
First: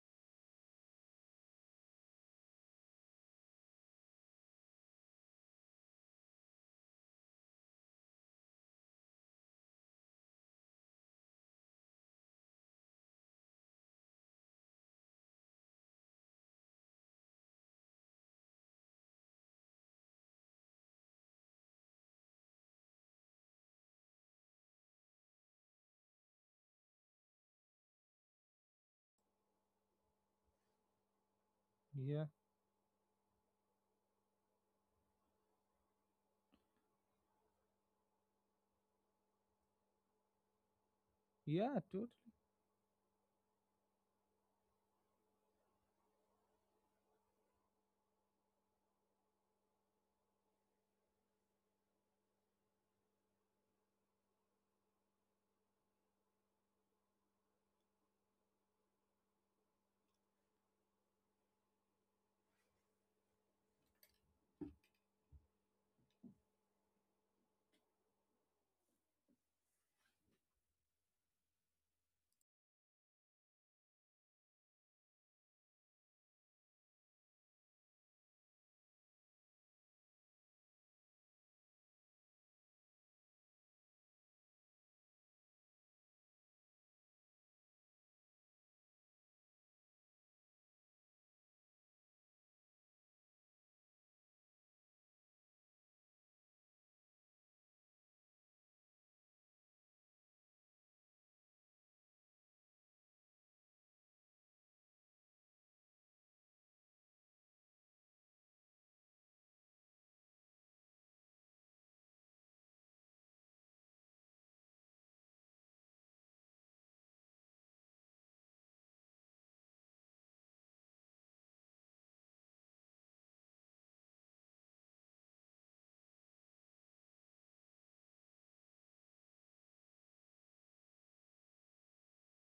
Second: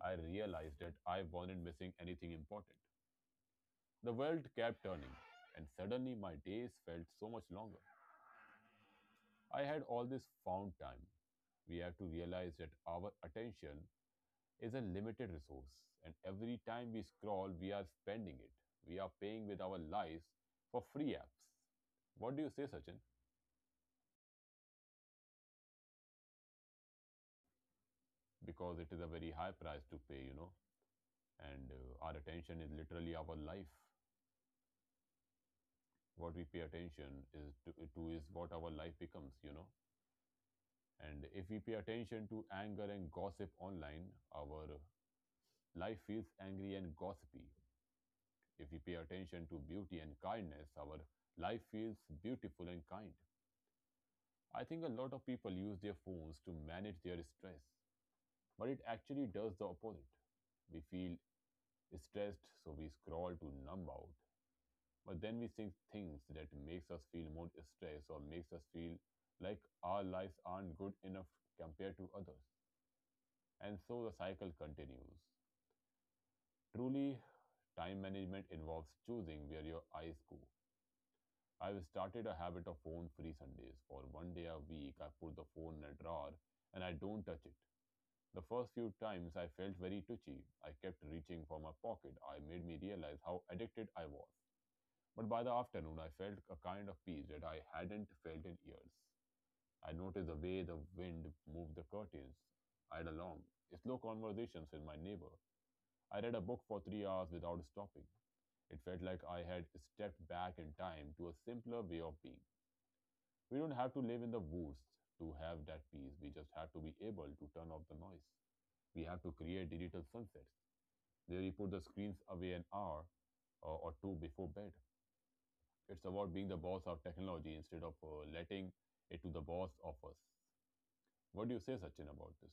Speaker 2: I realized that I wasn't missing anything important. The world kept turning, and suddenly my days felt so much longer. I had all this found time. We have to realize that our attention is a limited resource, and every time we scroll, we are spending it. We are paying with our lives for free apps. What do you say, Sachin? Because it is a very high price to pay, you know, and our
Speaker 1: Yeah,
Speaker 2: attention is literally our life. What we pay attention is to is what our life becomes, you know. And if we pay
Speaker 1: yeah, totally.
Speaker 2: attention to anger and gossip online, our life feels angry and gossipy. If we pay attention to beauty and kindness, our life feels beautiful and kind. I think a lot of people use their phones to manage their stress, but it actually does the opposite. We feel stressed, so we scroll to numb out. But then we think things that makes us feel more stressed or makes us feel like our lives aren't good enough compared to others. And so the cycle continues. Truly, time management involves choosing where your eyes go. I've started a habit of phone free Sundays. For one day a week, I put the phone in a drawer and I don't touch it. The first few times I felt very twitchy. I kept reaching for my pocket. I made me realize how addicted I was. But by the afternoon, I felt a kind of peace that I hadn't felt in years. I noticed the way the wind moved the curtains. I had a long, slow conversations with my neighbor. I read a book for 3 hours without stopping. It felt like I had stepped back in time to a simpler way of being. We don't have to live in the woods to have that peace. We just have to be able to turn off the noise. We have to create digital sunsets where we put the screens away an hour or two before bed. It's about being the boss of technology instead of letting it to the boss of us. What do you say, Sachin, about this?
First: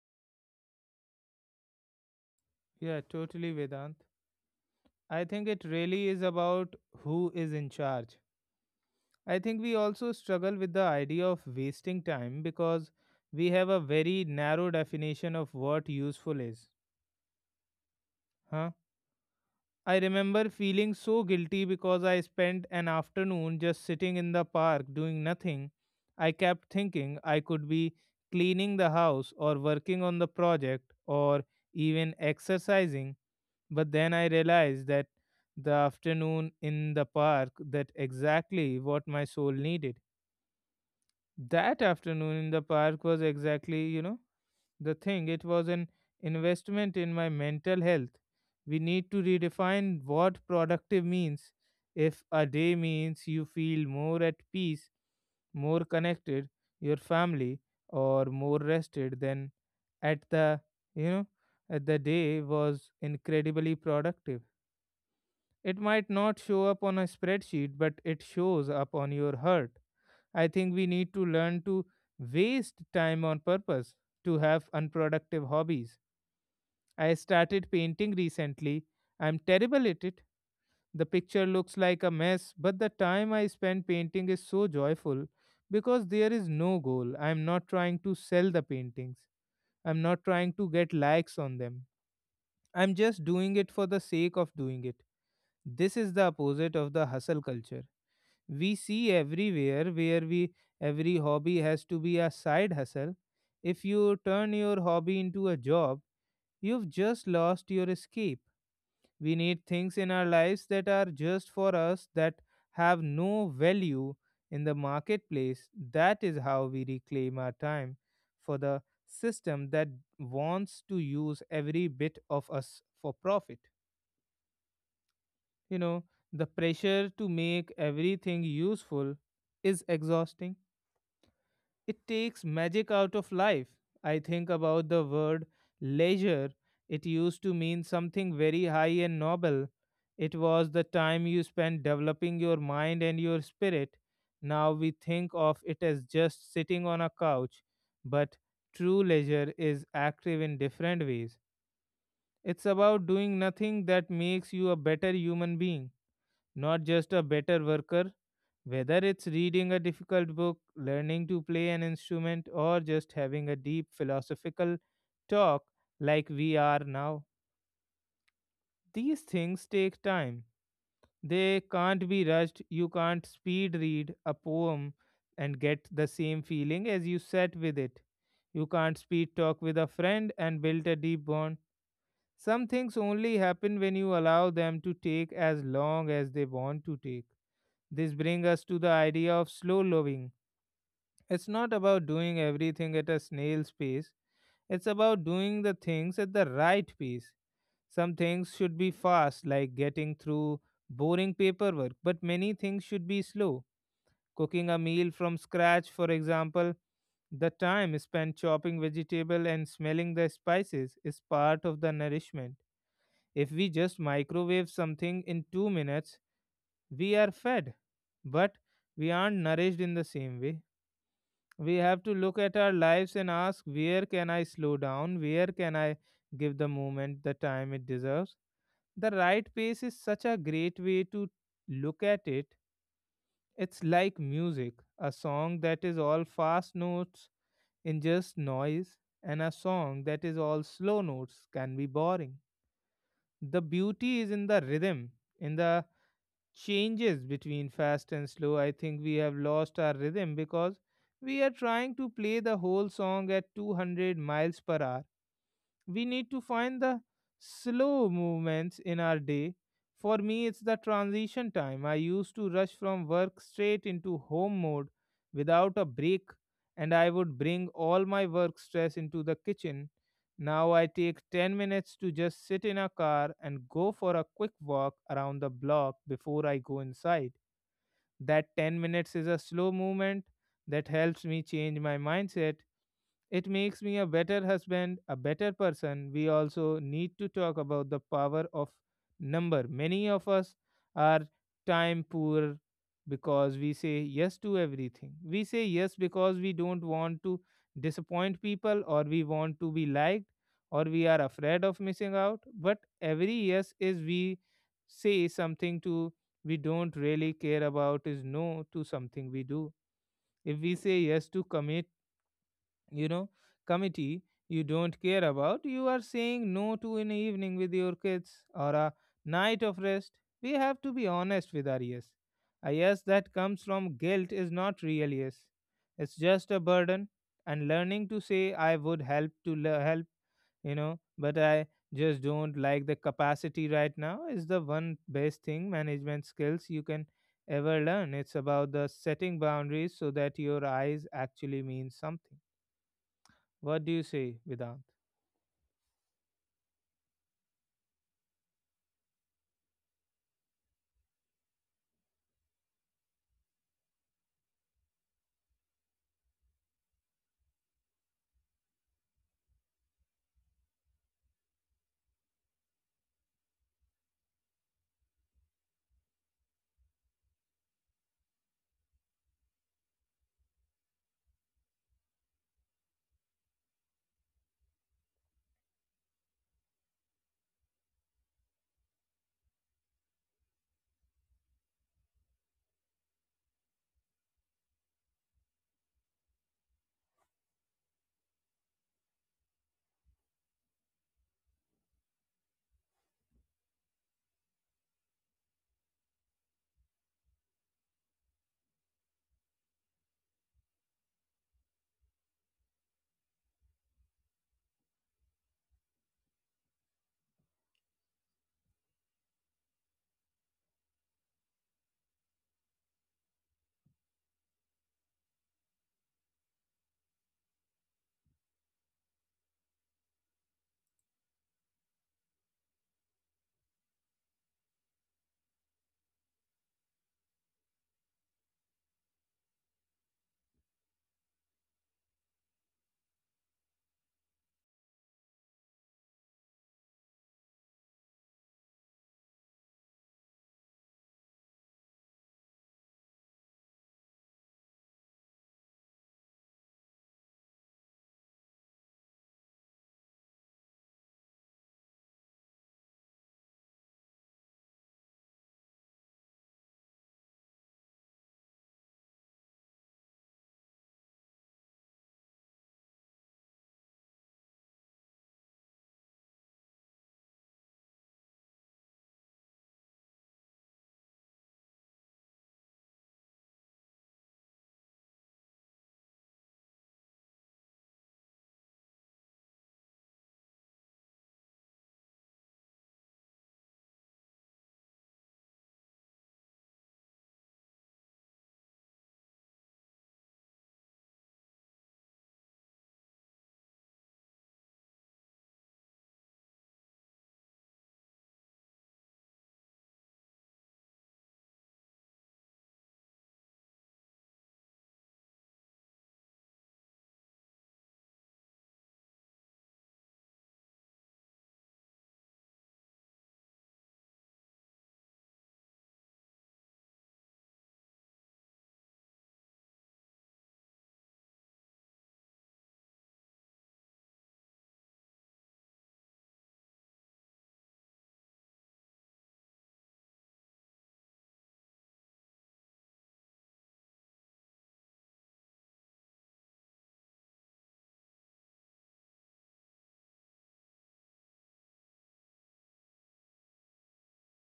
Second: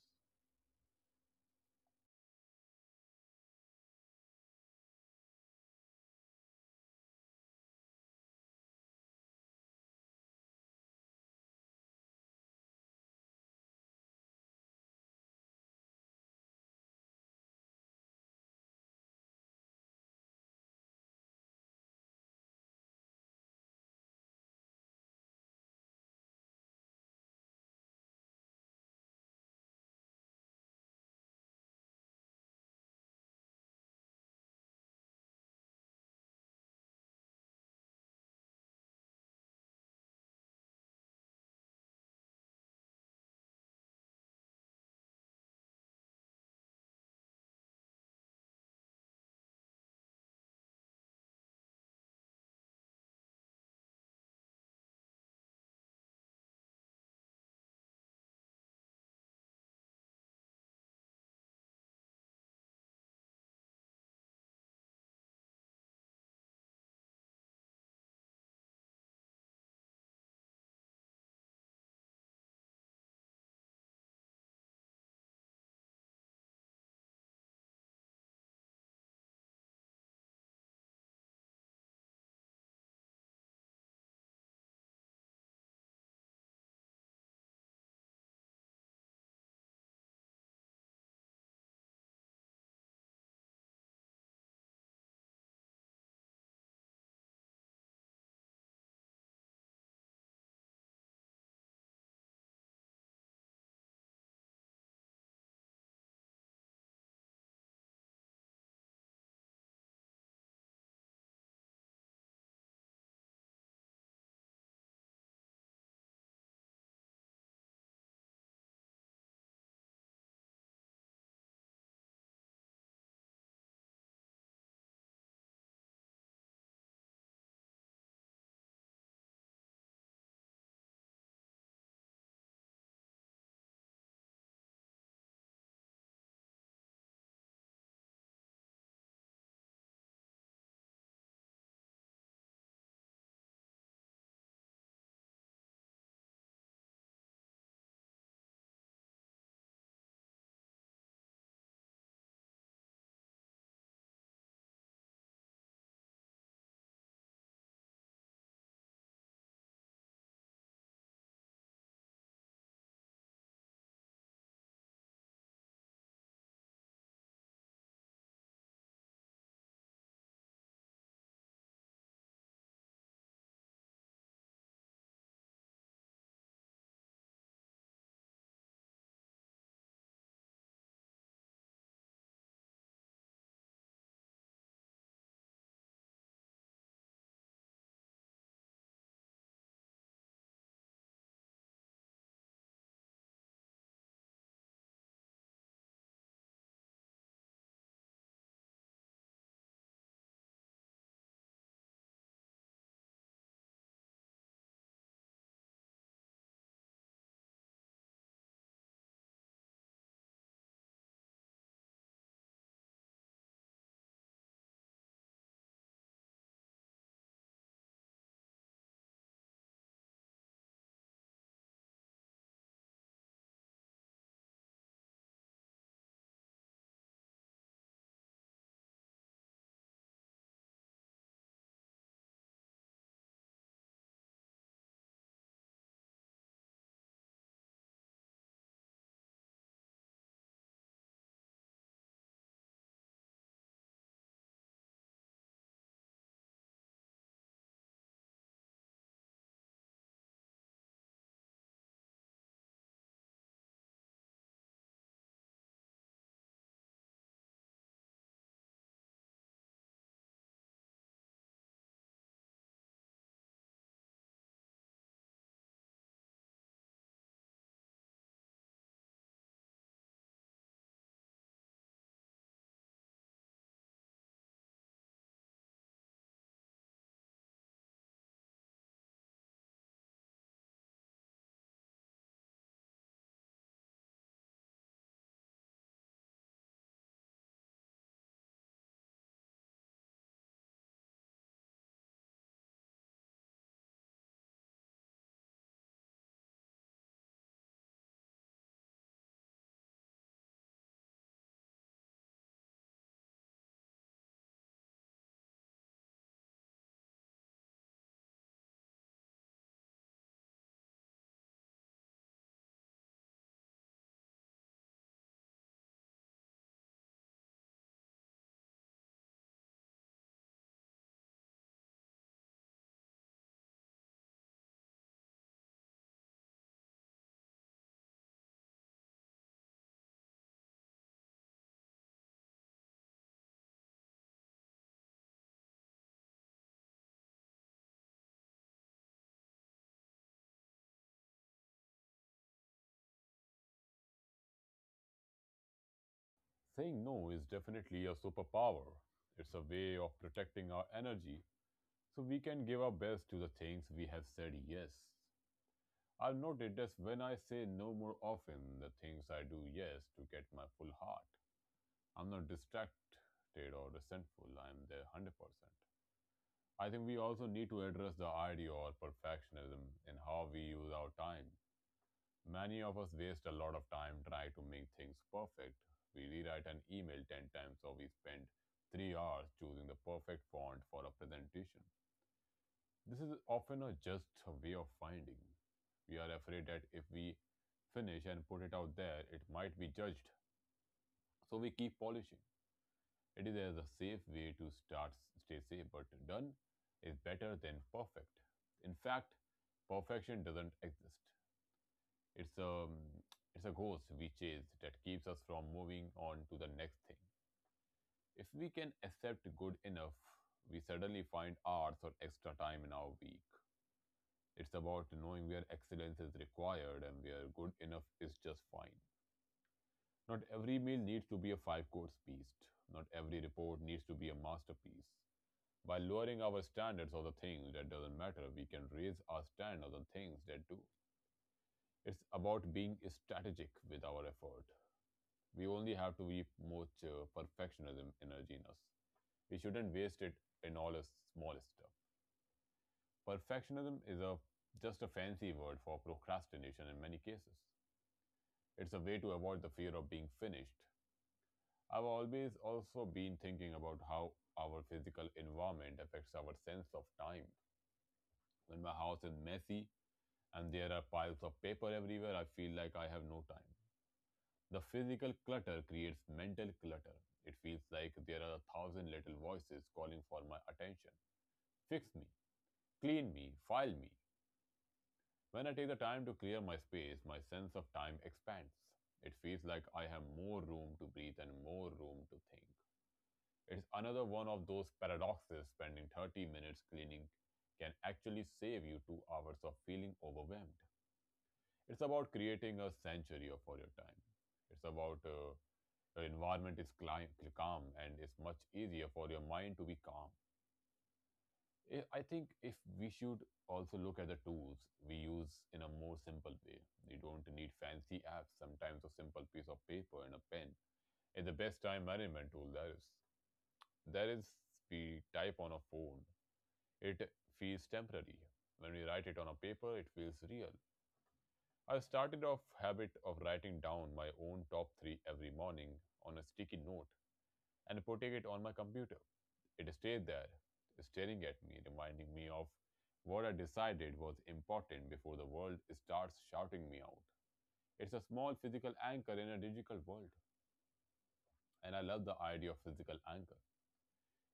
Speaker 1: Yeah, totally, Vedant. I think it really is about who is in charge. I think we also struggle with the idea of wasting time because we have a very narrow definition of what useful is. Huh? I remember feeling so guilty because I spent an afternoon just sitting in the park doing nothing. I kept thinking I could be cleaning the house or working on the project or even exercising, but then I realized that the afternoon in the park that exactly what my soul needed. That afternoon in the park was exactly, the thing. It was an investment in my mental health. We need to redefine what productive means. If a day means you feel more at peace, more connected, your family, or more rested, then at the you know at the day was incredibly productive. It might not show up on a spreadsheet, but it shows up on your heart. I think we need to learn to waste time on purpose, to have unproductive hobbies. I started painting recently. I'm terrible at it. The picture looks like a mess, but the time I spend painting is so joyful because there is no goal. I'm not trying to sell the paintings, I'm not trying to get likes on them. I'm just doing it for the sake of doing it. This is the opposite of the hustle culture we see everywhere, where we every hobby has to be a side hustle. If you turn your hobby into a job, you've just lost your escape. We need things in our lives that are just for us, that have no value in the marketplace. That is how we reclaim our time for the system that wants to use every bit of us for profit. You know, the pressure to make everything useful is exhausting. It takes magic out of life. I think about the word leisure. It used to mean something very high and noble. It was the time you spent developing your mind and your spirit. Now we think of it as just sitting on a couch, but true leisure is active in different ways. It's about doing nothing that makes you a better human being, not just a better worker. Whether it's reading a difficult book, learning to play an instrument, or just having a deep philosophical talk like we are now, these things take time. They can't be rushed. You can't speed read a poem and get the same feeling as you sat with it. You can't speed talk with a friend and build a deep bond. Some things only happen when you allow them to take as long as they want to take. This brings us to the idea of slow living. It's not about doing everything at a snail's pace, it's about doing the things at the right pace. Some things should be fast, like getting through boring paperwork, but many things should be slow. Cooking a meal from scratch, for example, the time spent chopping vegetable and smelling the spices is part of the nourishment. If we just microwave something in 2 minutes, we are fed, but we aren't nourished in the same way. We have to look at our lives and ask, where can I slow down? Where can I give the moment the time it deserves? The right pace is such a great way to look at it. It's like music. A song that is all fast notes in just noise, and a song that is all slow notes can be boring. The beauty is in the rhythm, in the changes between fast and slow. I think we have lost our rhythm because we are trying to play the whole song at 200 miles per hour. We need to find the slow movements in our day. For me, it's the transition time. I used to rush from work straight into home mode without a break, and I would bring all my work stress into the kitchen. Now I take 10 minutes to just sit in a car and go for a quick walk around the block before I go inside. That 10 minutes is a slow movement that helps me change my mindset. It makes me a better husband, a better person. We also need to talk about the power of number. Many of us are time poor because we say yes to everything. We say yes because we don't want to disappoint people, or we want to be liked, or we are afraid of missing out. But every yes is we say something to we don't really care about is no to something we do. If we say yes to commitment, you know, committee you don't care about, you are saying no to an evening with your kids or a night of rest. We have to be honest with our yes. A yes that comes from guilt is not real yes, it's just a burden. And learning to say I would help to le- help you know but I just don't like the capacity right now is the one best thing management skills you can ever learn. It's about the setting boundaries so that your eyes actually mean something. What do you say, Vedant?
Speaker 2: Saying no is definitely a superpower. It's a way of protecting our energy so we can give our best to the things we have said yes. I've noticed that when I say no more often, the things I do yes to get my full heart. I'm not distracted or resentful. I'm there 100%. I think we also need to address the idea of perfectionism in how we use our time. Many of us waste a lot of time trying to make things perfect. We rewrite an email 10 times or we spend 3 hours choosing the perfect font for a presentation. This is often a just way of finding. We are afraid that if we finish and put it out there, it might be judged. So we keep polishing. It is as a safe way to start, stay safe, but done is better than perfect. In fact, perfection doesn't exist. It's a it's a ghost we chase that keeps us from moving on to the next thing. If we can accept good enough, we suddenly find hours or extra time in our week. It's about knowing where excellence is required and where good enough is just fine. Not every meal needs to be a five course feast. Not every report needs to be a masterpiece. By lowering our standards of the things that doesn't matter, we can raise our standards on things that do. It's about being strategic with our effort. We only have to be much perfectionism energy in us. We shouldn't waste it in all the smallest stuff. Perfectionism is a just a fancy word for procrastination in many cases. It's a way to avoid the fear of being finished. I've always also been thinking about how our physical environment affects our sense of time. When my house is messy and there are piles of paper everywhere, I feel like I have no time. The physical clutter creates mental clutter. It feels like there are a thousand little voices calling for my attention. Fix me, clean me, file me. When I take the time to clear my space, my sense of time expands. It feels like I have more room to breathe and more room to think. It's another one of those paradoxes spending 30 minutes cleaning can actually save you 2 hours of feeling overwhelmed. It's about creating a sanctuary for your time. It's about your environment is calm and it's much easier for your mind to be calm. I think if we should also look at the tools we use in a more simple way. You don't need fancy apps. Sometimes a simple piece of paper and a pen is the best time management tool there is. There is we type on a phone. It feels temporary. When we write it on a paper, it feels real. I started off habit of writing down my own top 3 every morning on a sticky note and putting it on my computer. It stayed there, staring at me, reminding me of what I decided was important before the world starts shouting me out. It's a small physical anchor in a digital world, and I love the idea of physical anchor.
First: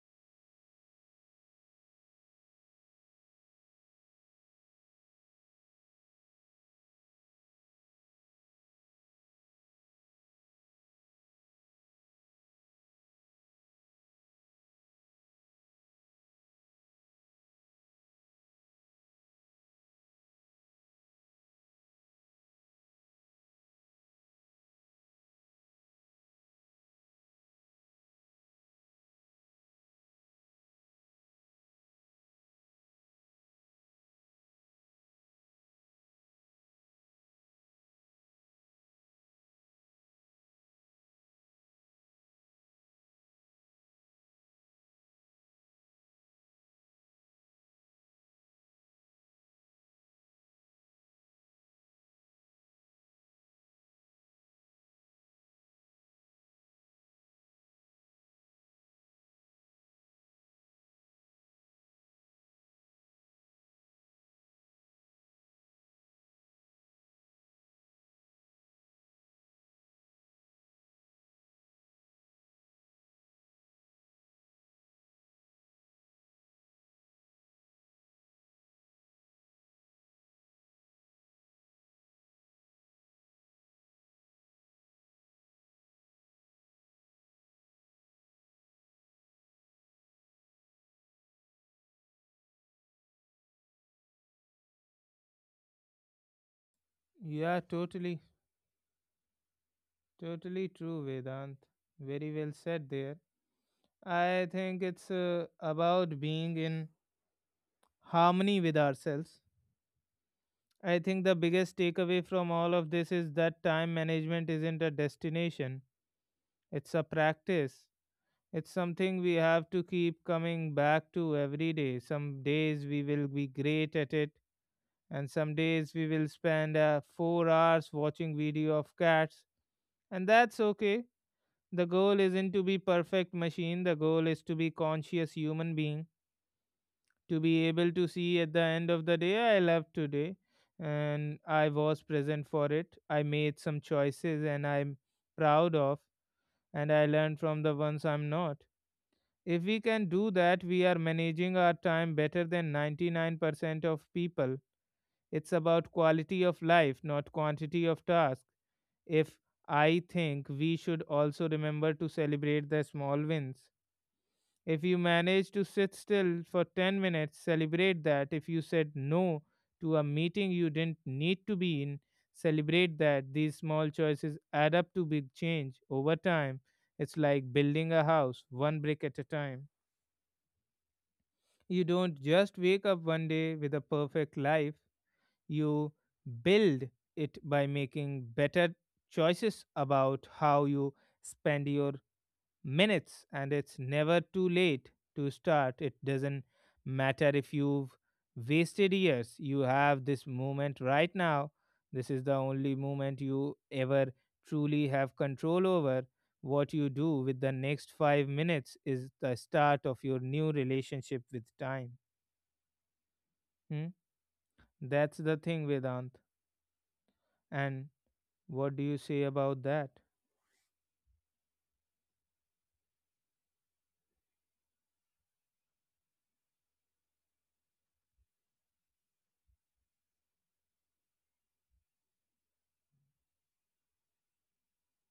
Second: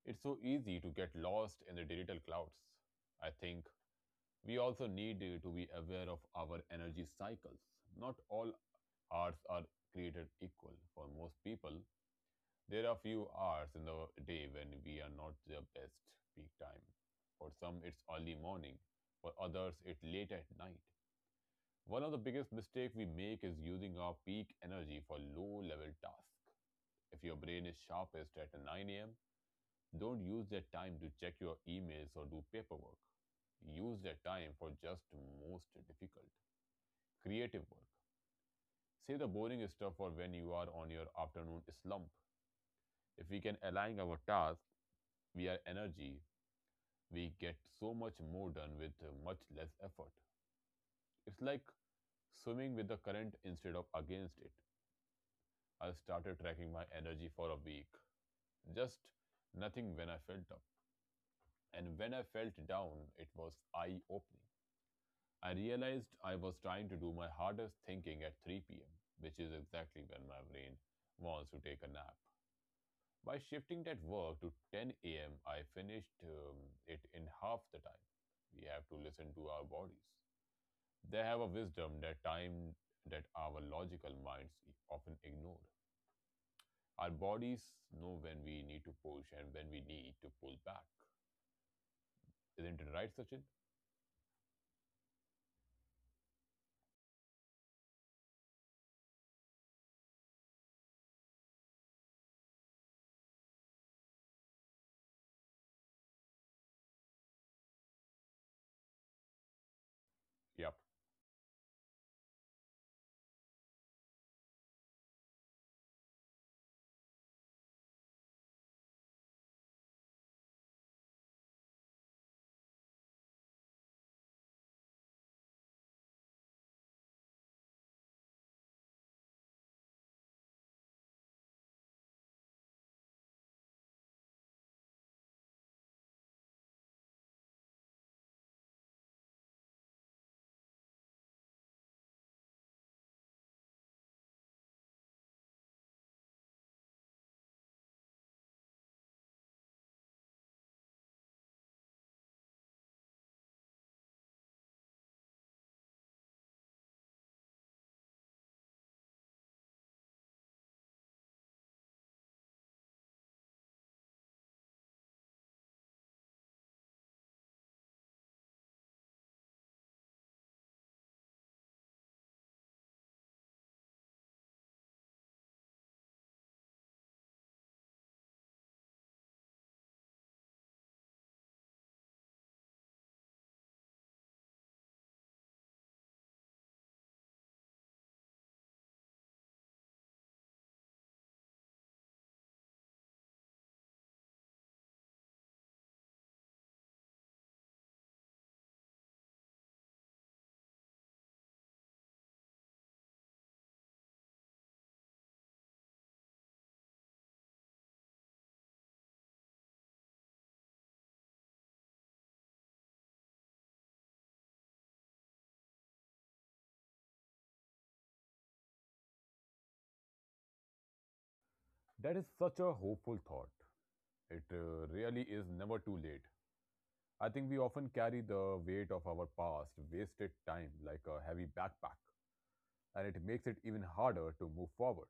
Speaker 2: It's so easy to get lost in the digital clouds. I think we also need to be aware of our energy cycles. Not all hours are created equal. For most people, there are few hours in the day when we are not their best peak time. For some, it's early morning. For others, it's late at night. One of the biggest mistakes we make is using our peak energy for low level tasks. If your brain is sharpest at 9 a.m., don't use that time to check your emails or do paperwork. Use that time for just most difficult creative work. Save the boring stuff for when you are on your afternoon slump. If we can align our tasks, we are energy, we get so much more done with much less effort. It's like swimming with the current instead of against it. I started tracking my energy for a week. Just nothing when I felt up. And when I felt down, it was eye opening. I realized I was trying to do my hardest thinking at 3 p.m., which is exactly when my brain wants to take a nap. By shifting that work to 10 a.m., I finished it in half the time. We have to listen to our bodies. They have a wisdom that time that our logical minds often ignore. Our bodies know when we need to push and when we need to pull back. Isn't it right, Sachin?
Speaker 1: Yeah, totally, totally true, Vedant. Very well said there. I think it's about being in harmony with ourselves.
Speaker 2: Yep.
Speaker 1: I think the biggest takeaway from all of this is that time management isn't a destination, it's a practice. It's something we have to keep coming back to every day. Some days we will be great at it, and some days we will spend 4 hours watching video of cats, and that's okay. The goal isn't to be perfect machine, the goal is to be conscious human being, to be able to see at the end of the day I love today and I was present for it. I made some choices and I'm proud of, and I learned from the ones I'm not. If we can do that, we are managing our time better than 99% of people. It's about quality of life, not quantity of tasks. If I think we should also remember to celebrate the small wins. If you manage to sit still for 10 minutes, celebrate that. If you said no to a meeting you didn't need to be in, celebrate that. These small choices add up to big change over time. It's like building a house, one brick at a time. You don't just wake up one day with a perfect life, you build it by making better choices about how you spend your minutes. And it's never too late to start. It doesn't matter if you've wasted years, you have this moment right now. This is the only moment you ever truly have control over. What you do with the next 5 minutes is the start of your new relationship with time. Hmm? That's the thing, Vedant. And what do you say about that?
Speaker 2: That is such a hopeful thought. It really is never too late. I think we often carry the weight of our past, wasted time, like a heavy backpack, and it makes it even harder to move forward,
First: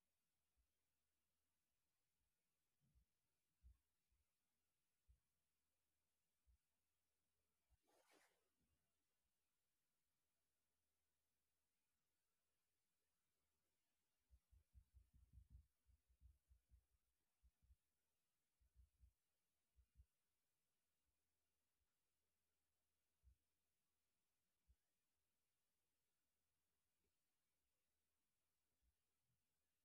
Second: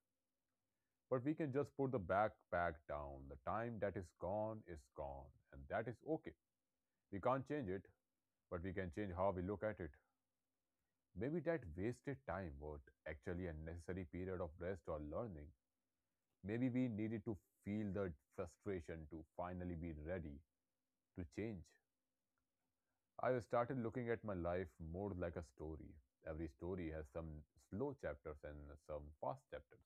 Speaker 2: but we can just put the backpack down. The time that is gone, and that is okay. We can't change it, but we can change how we look at it. Maybe that wasted time was actually a necessary period of rest or learning. Maybe we needed to feel the frustration to finally be ready to change. I started looking at my life more like a story. Every story has some slow chapters and some fast chapters.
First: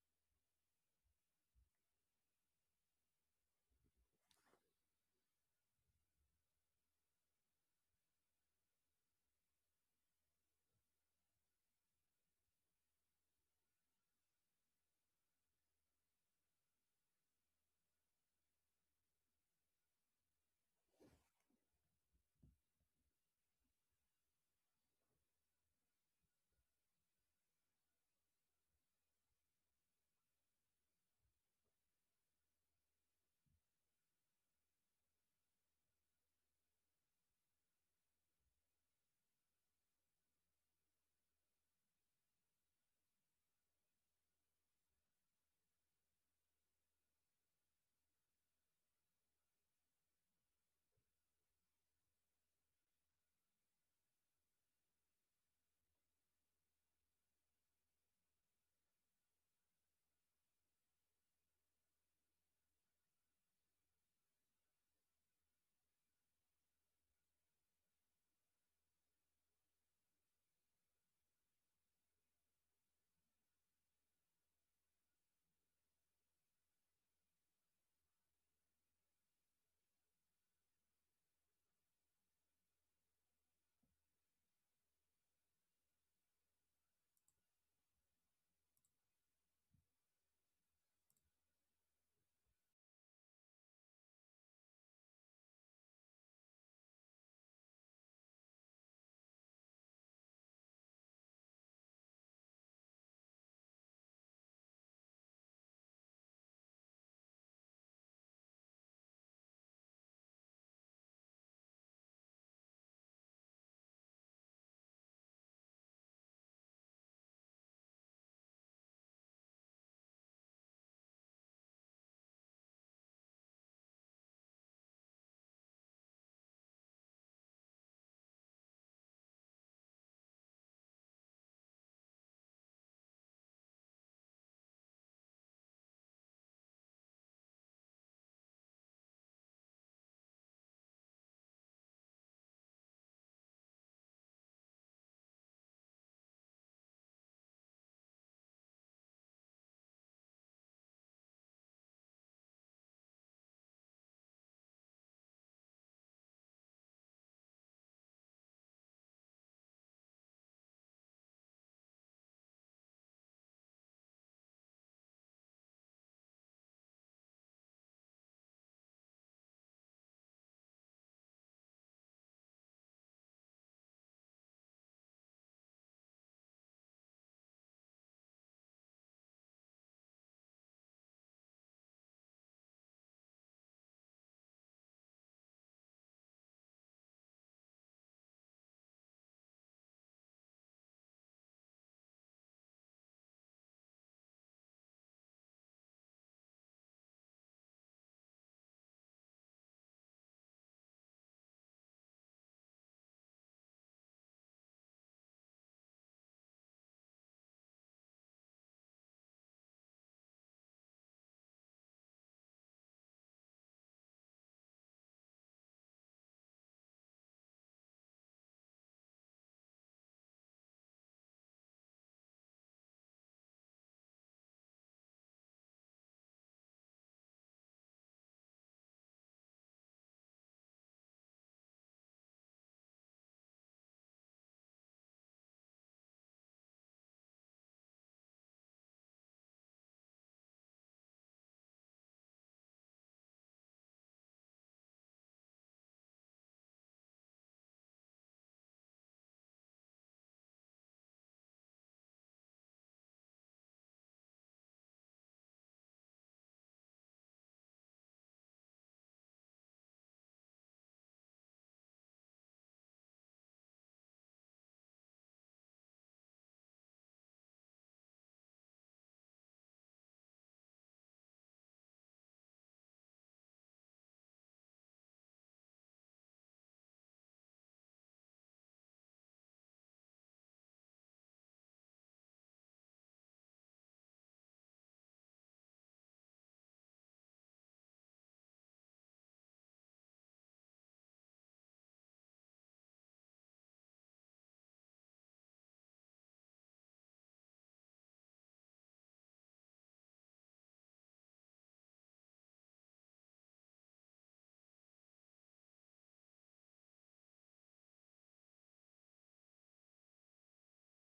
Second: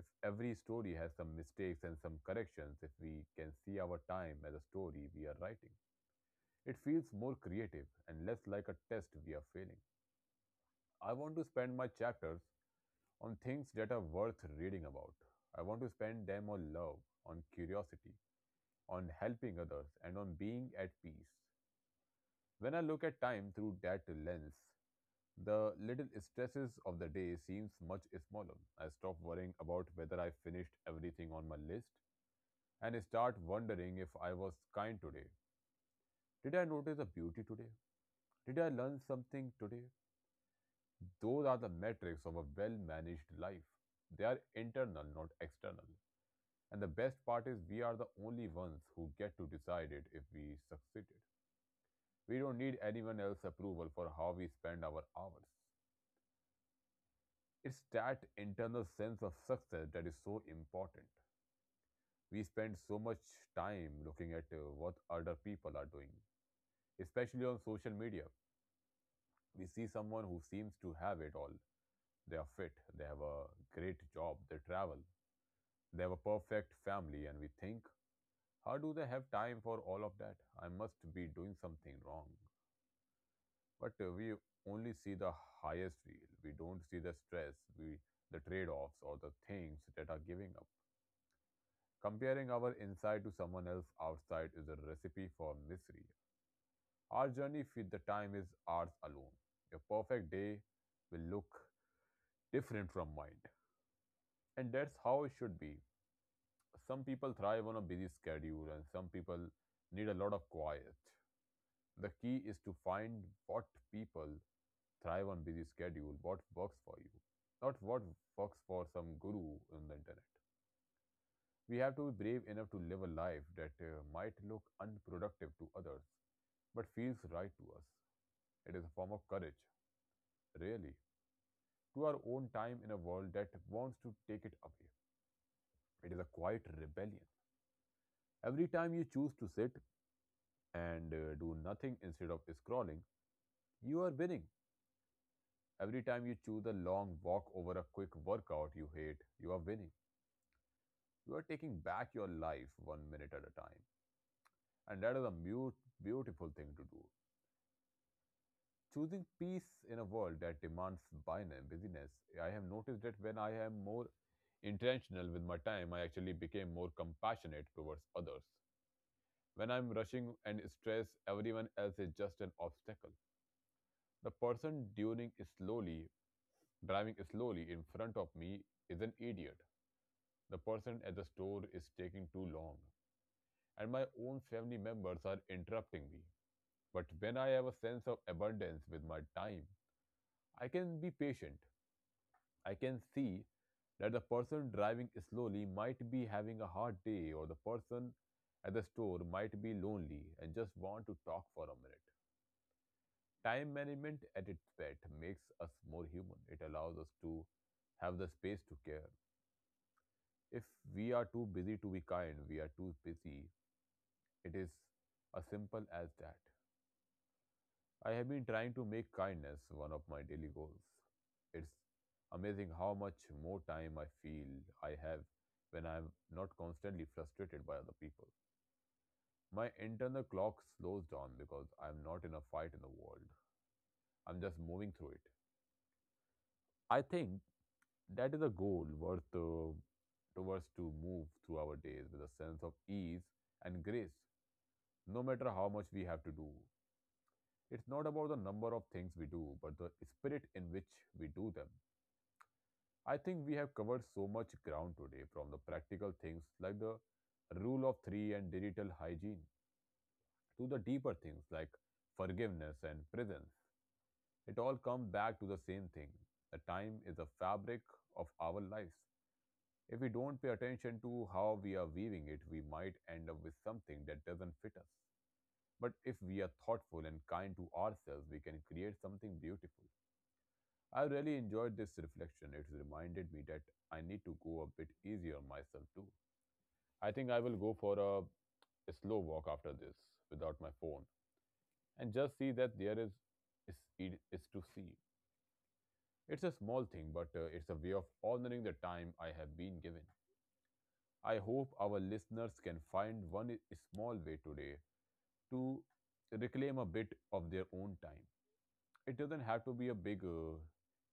Speaker 2: If every story has some mistakes and some corrections, if we can see our time as a story we are writing, it feels more creative and less like a test we are failing. I want to spend my chapters on things that are worth reading about. I want to spend them on love, on curiosity, on helping others, and on being at peace. When I look at time through that lens, the little stresses of the day seems much smaller. I stop worrying about whether I finished everything on my list and start wondering if I was kind today. Did I notice a beauty today? Did I learn something today? Those are the metrics of a well managed life. They are internal, not external. And the best part is, we are the only ones who get to decide it if we succeeded. We don't need anyone else's approval for how we spend our hours. It's that internal sense of success that is so important. We spend so much time looking at what other people are doing, especially on social media. We see someone who seems to have it all. They are fit, they have a great job, they travel, they have a perfect family, and we think, how do they have time for all of that? I must be doing something wrong. But we only see the highest reel. We don't see the stress, we the trade-offs or the things that are giving up. Comparing our inside to someone else outside is a recipe for misery. Our journey with the time is ours alone. Your perfect day will look different from mine, and that's how it should be. Some people thrive on a busy schedule, and some people need a lot of quiet. The key is to find what people thrive on busy schedule, what works for you, not what works for some guru on the internet. We have to be brave enough to live a life that might look unproductive to others, but feels right to us. It is a form of courage, really, to our own time in a world that wants to take it away. It is a quiet rebellion. Every time you choose to sit, and do nothing instead of scrolling, you are winning. Every time you choose a long walk over a quick workout you hate, you are winning. You are taking back your life one minute at a time. And that is a mute, beautiful thing to do. Choosing peace in a world that demands busyness, I have noticed that when I am more intentional with my time, I actually became more compassionate towards others. When I'm rushing and stressed, everyone else is just an obstacle. The person tuning slowly driving slowly in front of me is an idiot. The person at the store is taking too long. And my own family members are interrupting me. But when I have a sense of abundance with my time, I can be patient. I can see that the person driving slowly might be having a hard day, or the person at the store might be lonely and just want to talk for a minute. Time management at its best makes us more human. It allows us to have the space to care. If we are too busy to be kind, we are too busy. It is as simple as that. I have been trying to make kindness one of my daily goals. It's amazing how much more time I feel I have when I'm not constantly frustrated by other people. My internal clock slows down because I'm not in a fight in the world. I'm just moving through it. I think that is a goal worth towards to move through our days with a sense of ease and grace, no matter how much we have to do. It's not about the number of things we do, but the spirit in which we do them. I think we have covered so much ground today from the practical things like the rule of three and digital hygiene to the deeper things like forgiveness and presence. It all comes back to the same thing. The time is the fabric of our lives. If we don't pay attention to how we are weaving it, we might end up with something that doesn't fit us. But if we are thoughtful and kind to ourselves, we can create something beautiful. I really enjoyed this reflection. It reminded me that I need to go a bit easier on myself too. I think I will go for a slow walk after this without my phone and just see that there is, it is to see. It's a small thing, but it's a way of honoring the time I have been given. I hope our listeners can find one small way today to reclaim a bit of their own time. It doesn't have to be a big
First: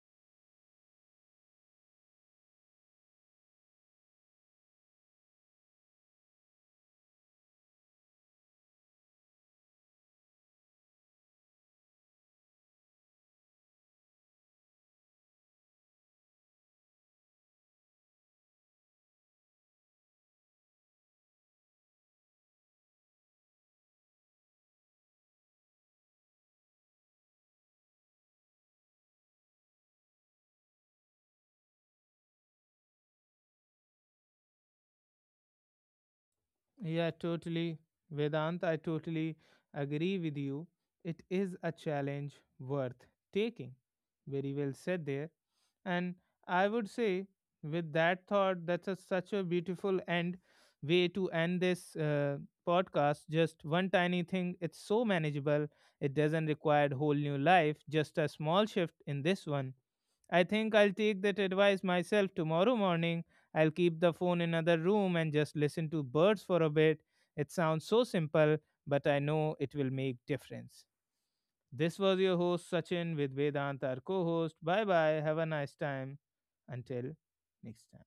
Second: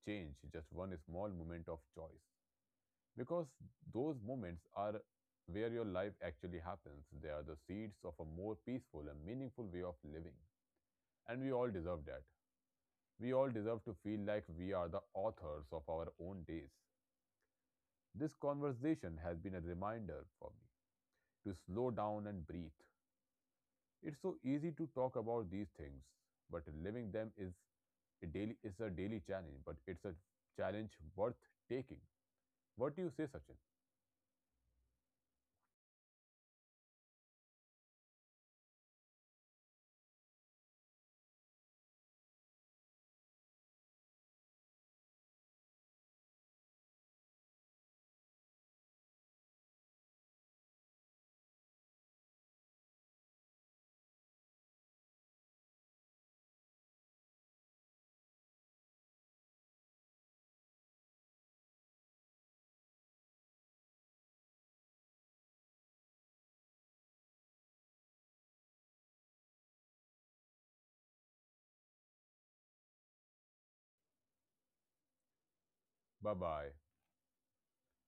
Speaker 2: change, just one small moment of choice. Because those moments are where your life actually happens. They are the seeds of a more peaceful and meaningful way of living. And we all deserve that. We all deserve to feel like we are the authors of our own days. This conversation has been a reminder for me to slow down and breathe. It's so easy to talk about these things, but living them is a daily challenge, but it's a challenge worth taking. What do you say, Sachin?
Speaker 1: Yeah, totally. Vedant, I totally agree with you. It is a challenge worth taking. Very well said there. And I would say, with that thought, that's a, such a beautiful end way to end this podcast. Just one tiny thing, it's so manageable. It doesn't require whole new life, just a small shift in this one. I think I'll take that advice myself tomorrow morning. I'll keep the phone in another room and just listen to birds for a bit. It sounds so simple, but I know it will make difference. This was your host Sachin with Vedant, our co-host. Bye bye. Have a nice time.
Speaker 2: Bye bye.
Speaker 1: Until next time.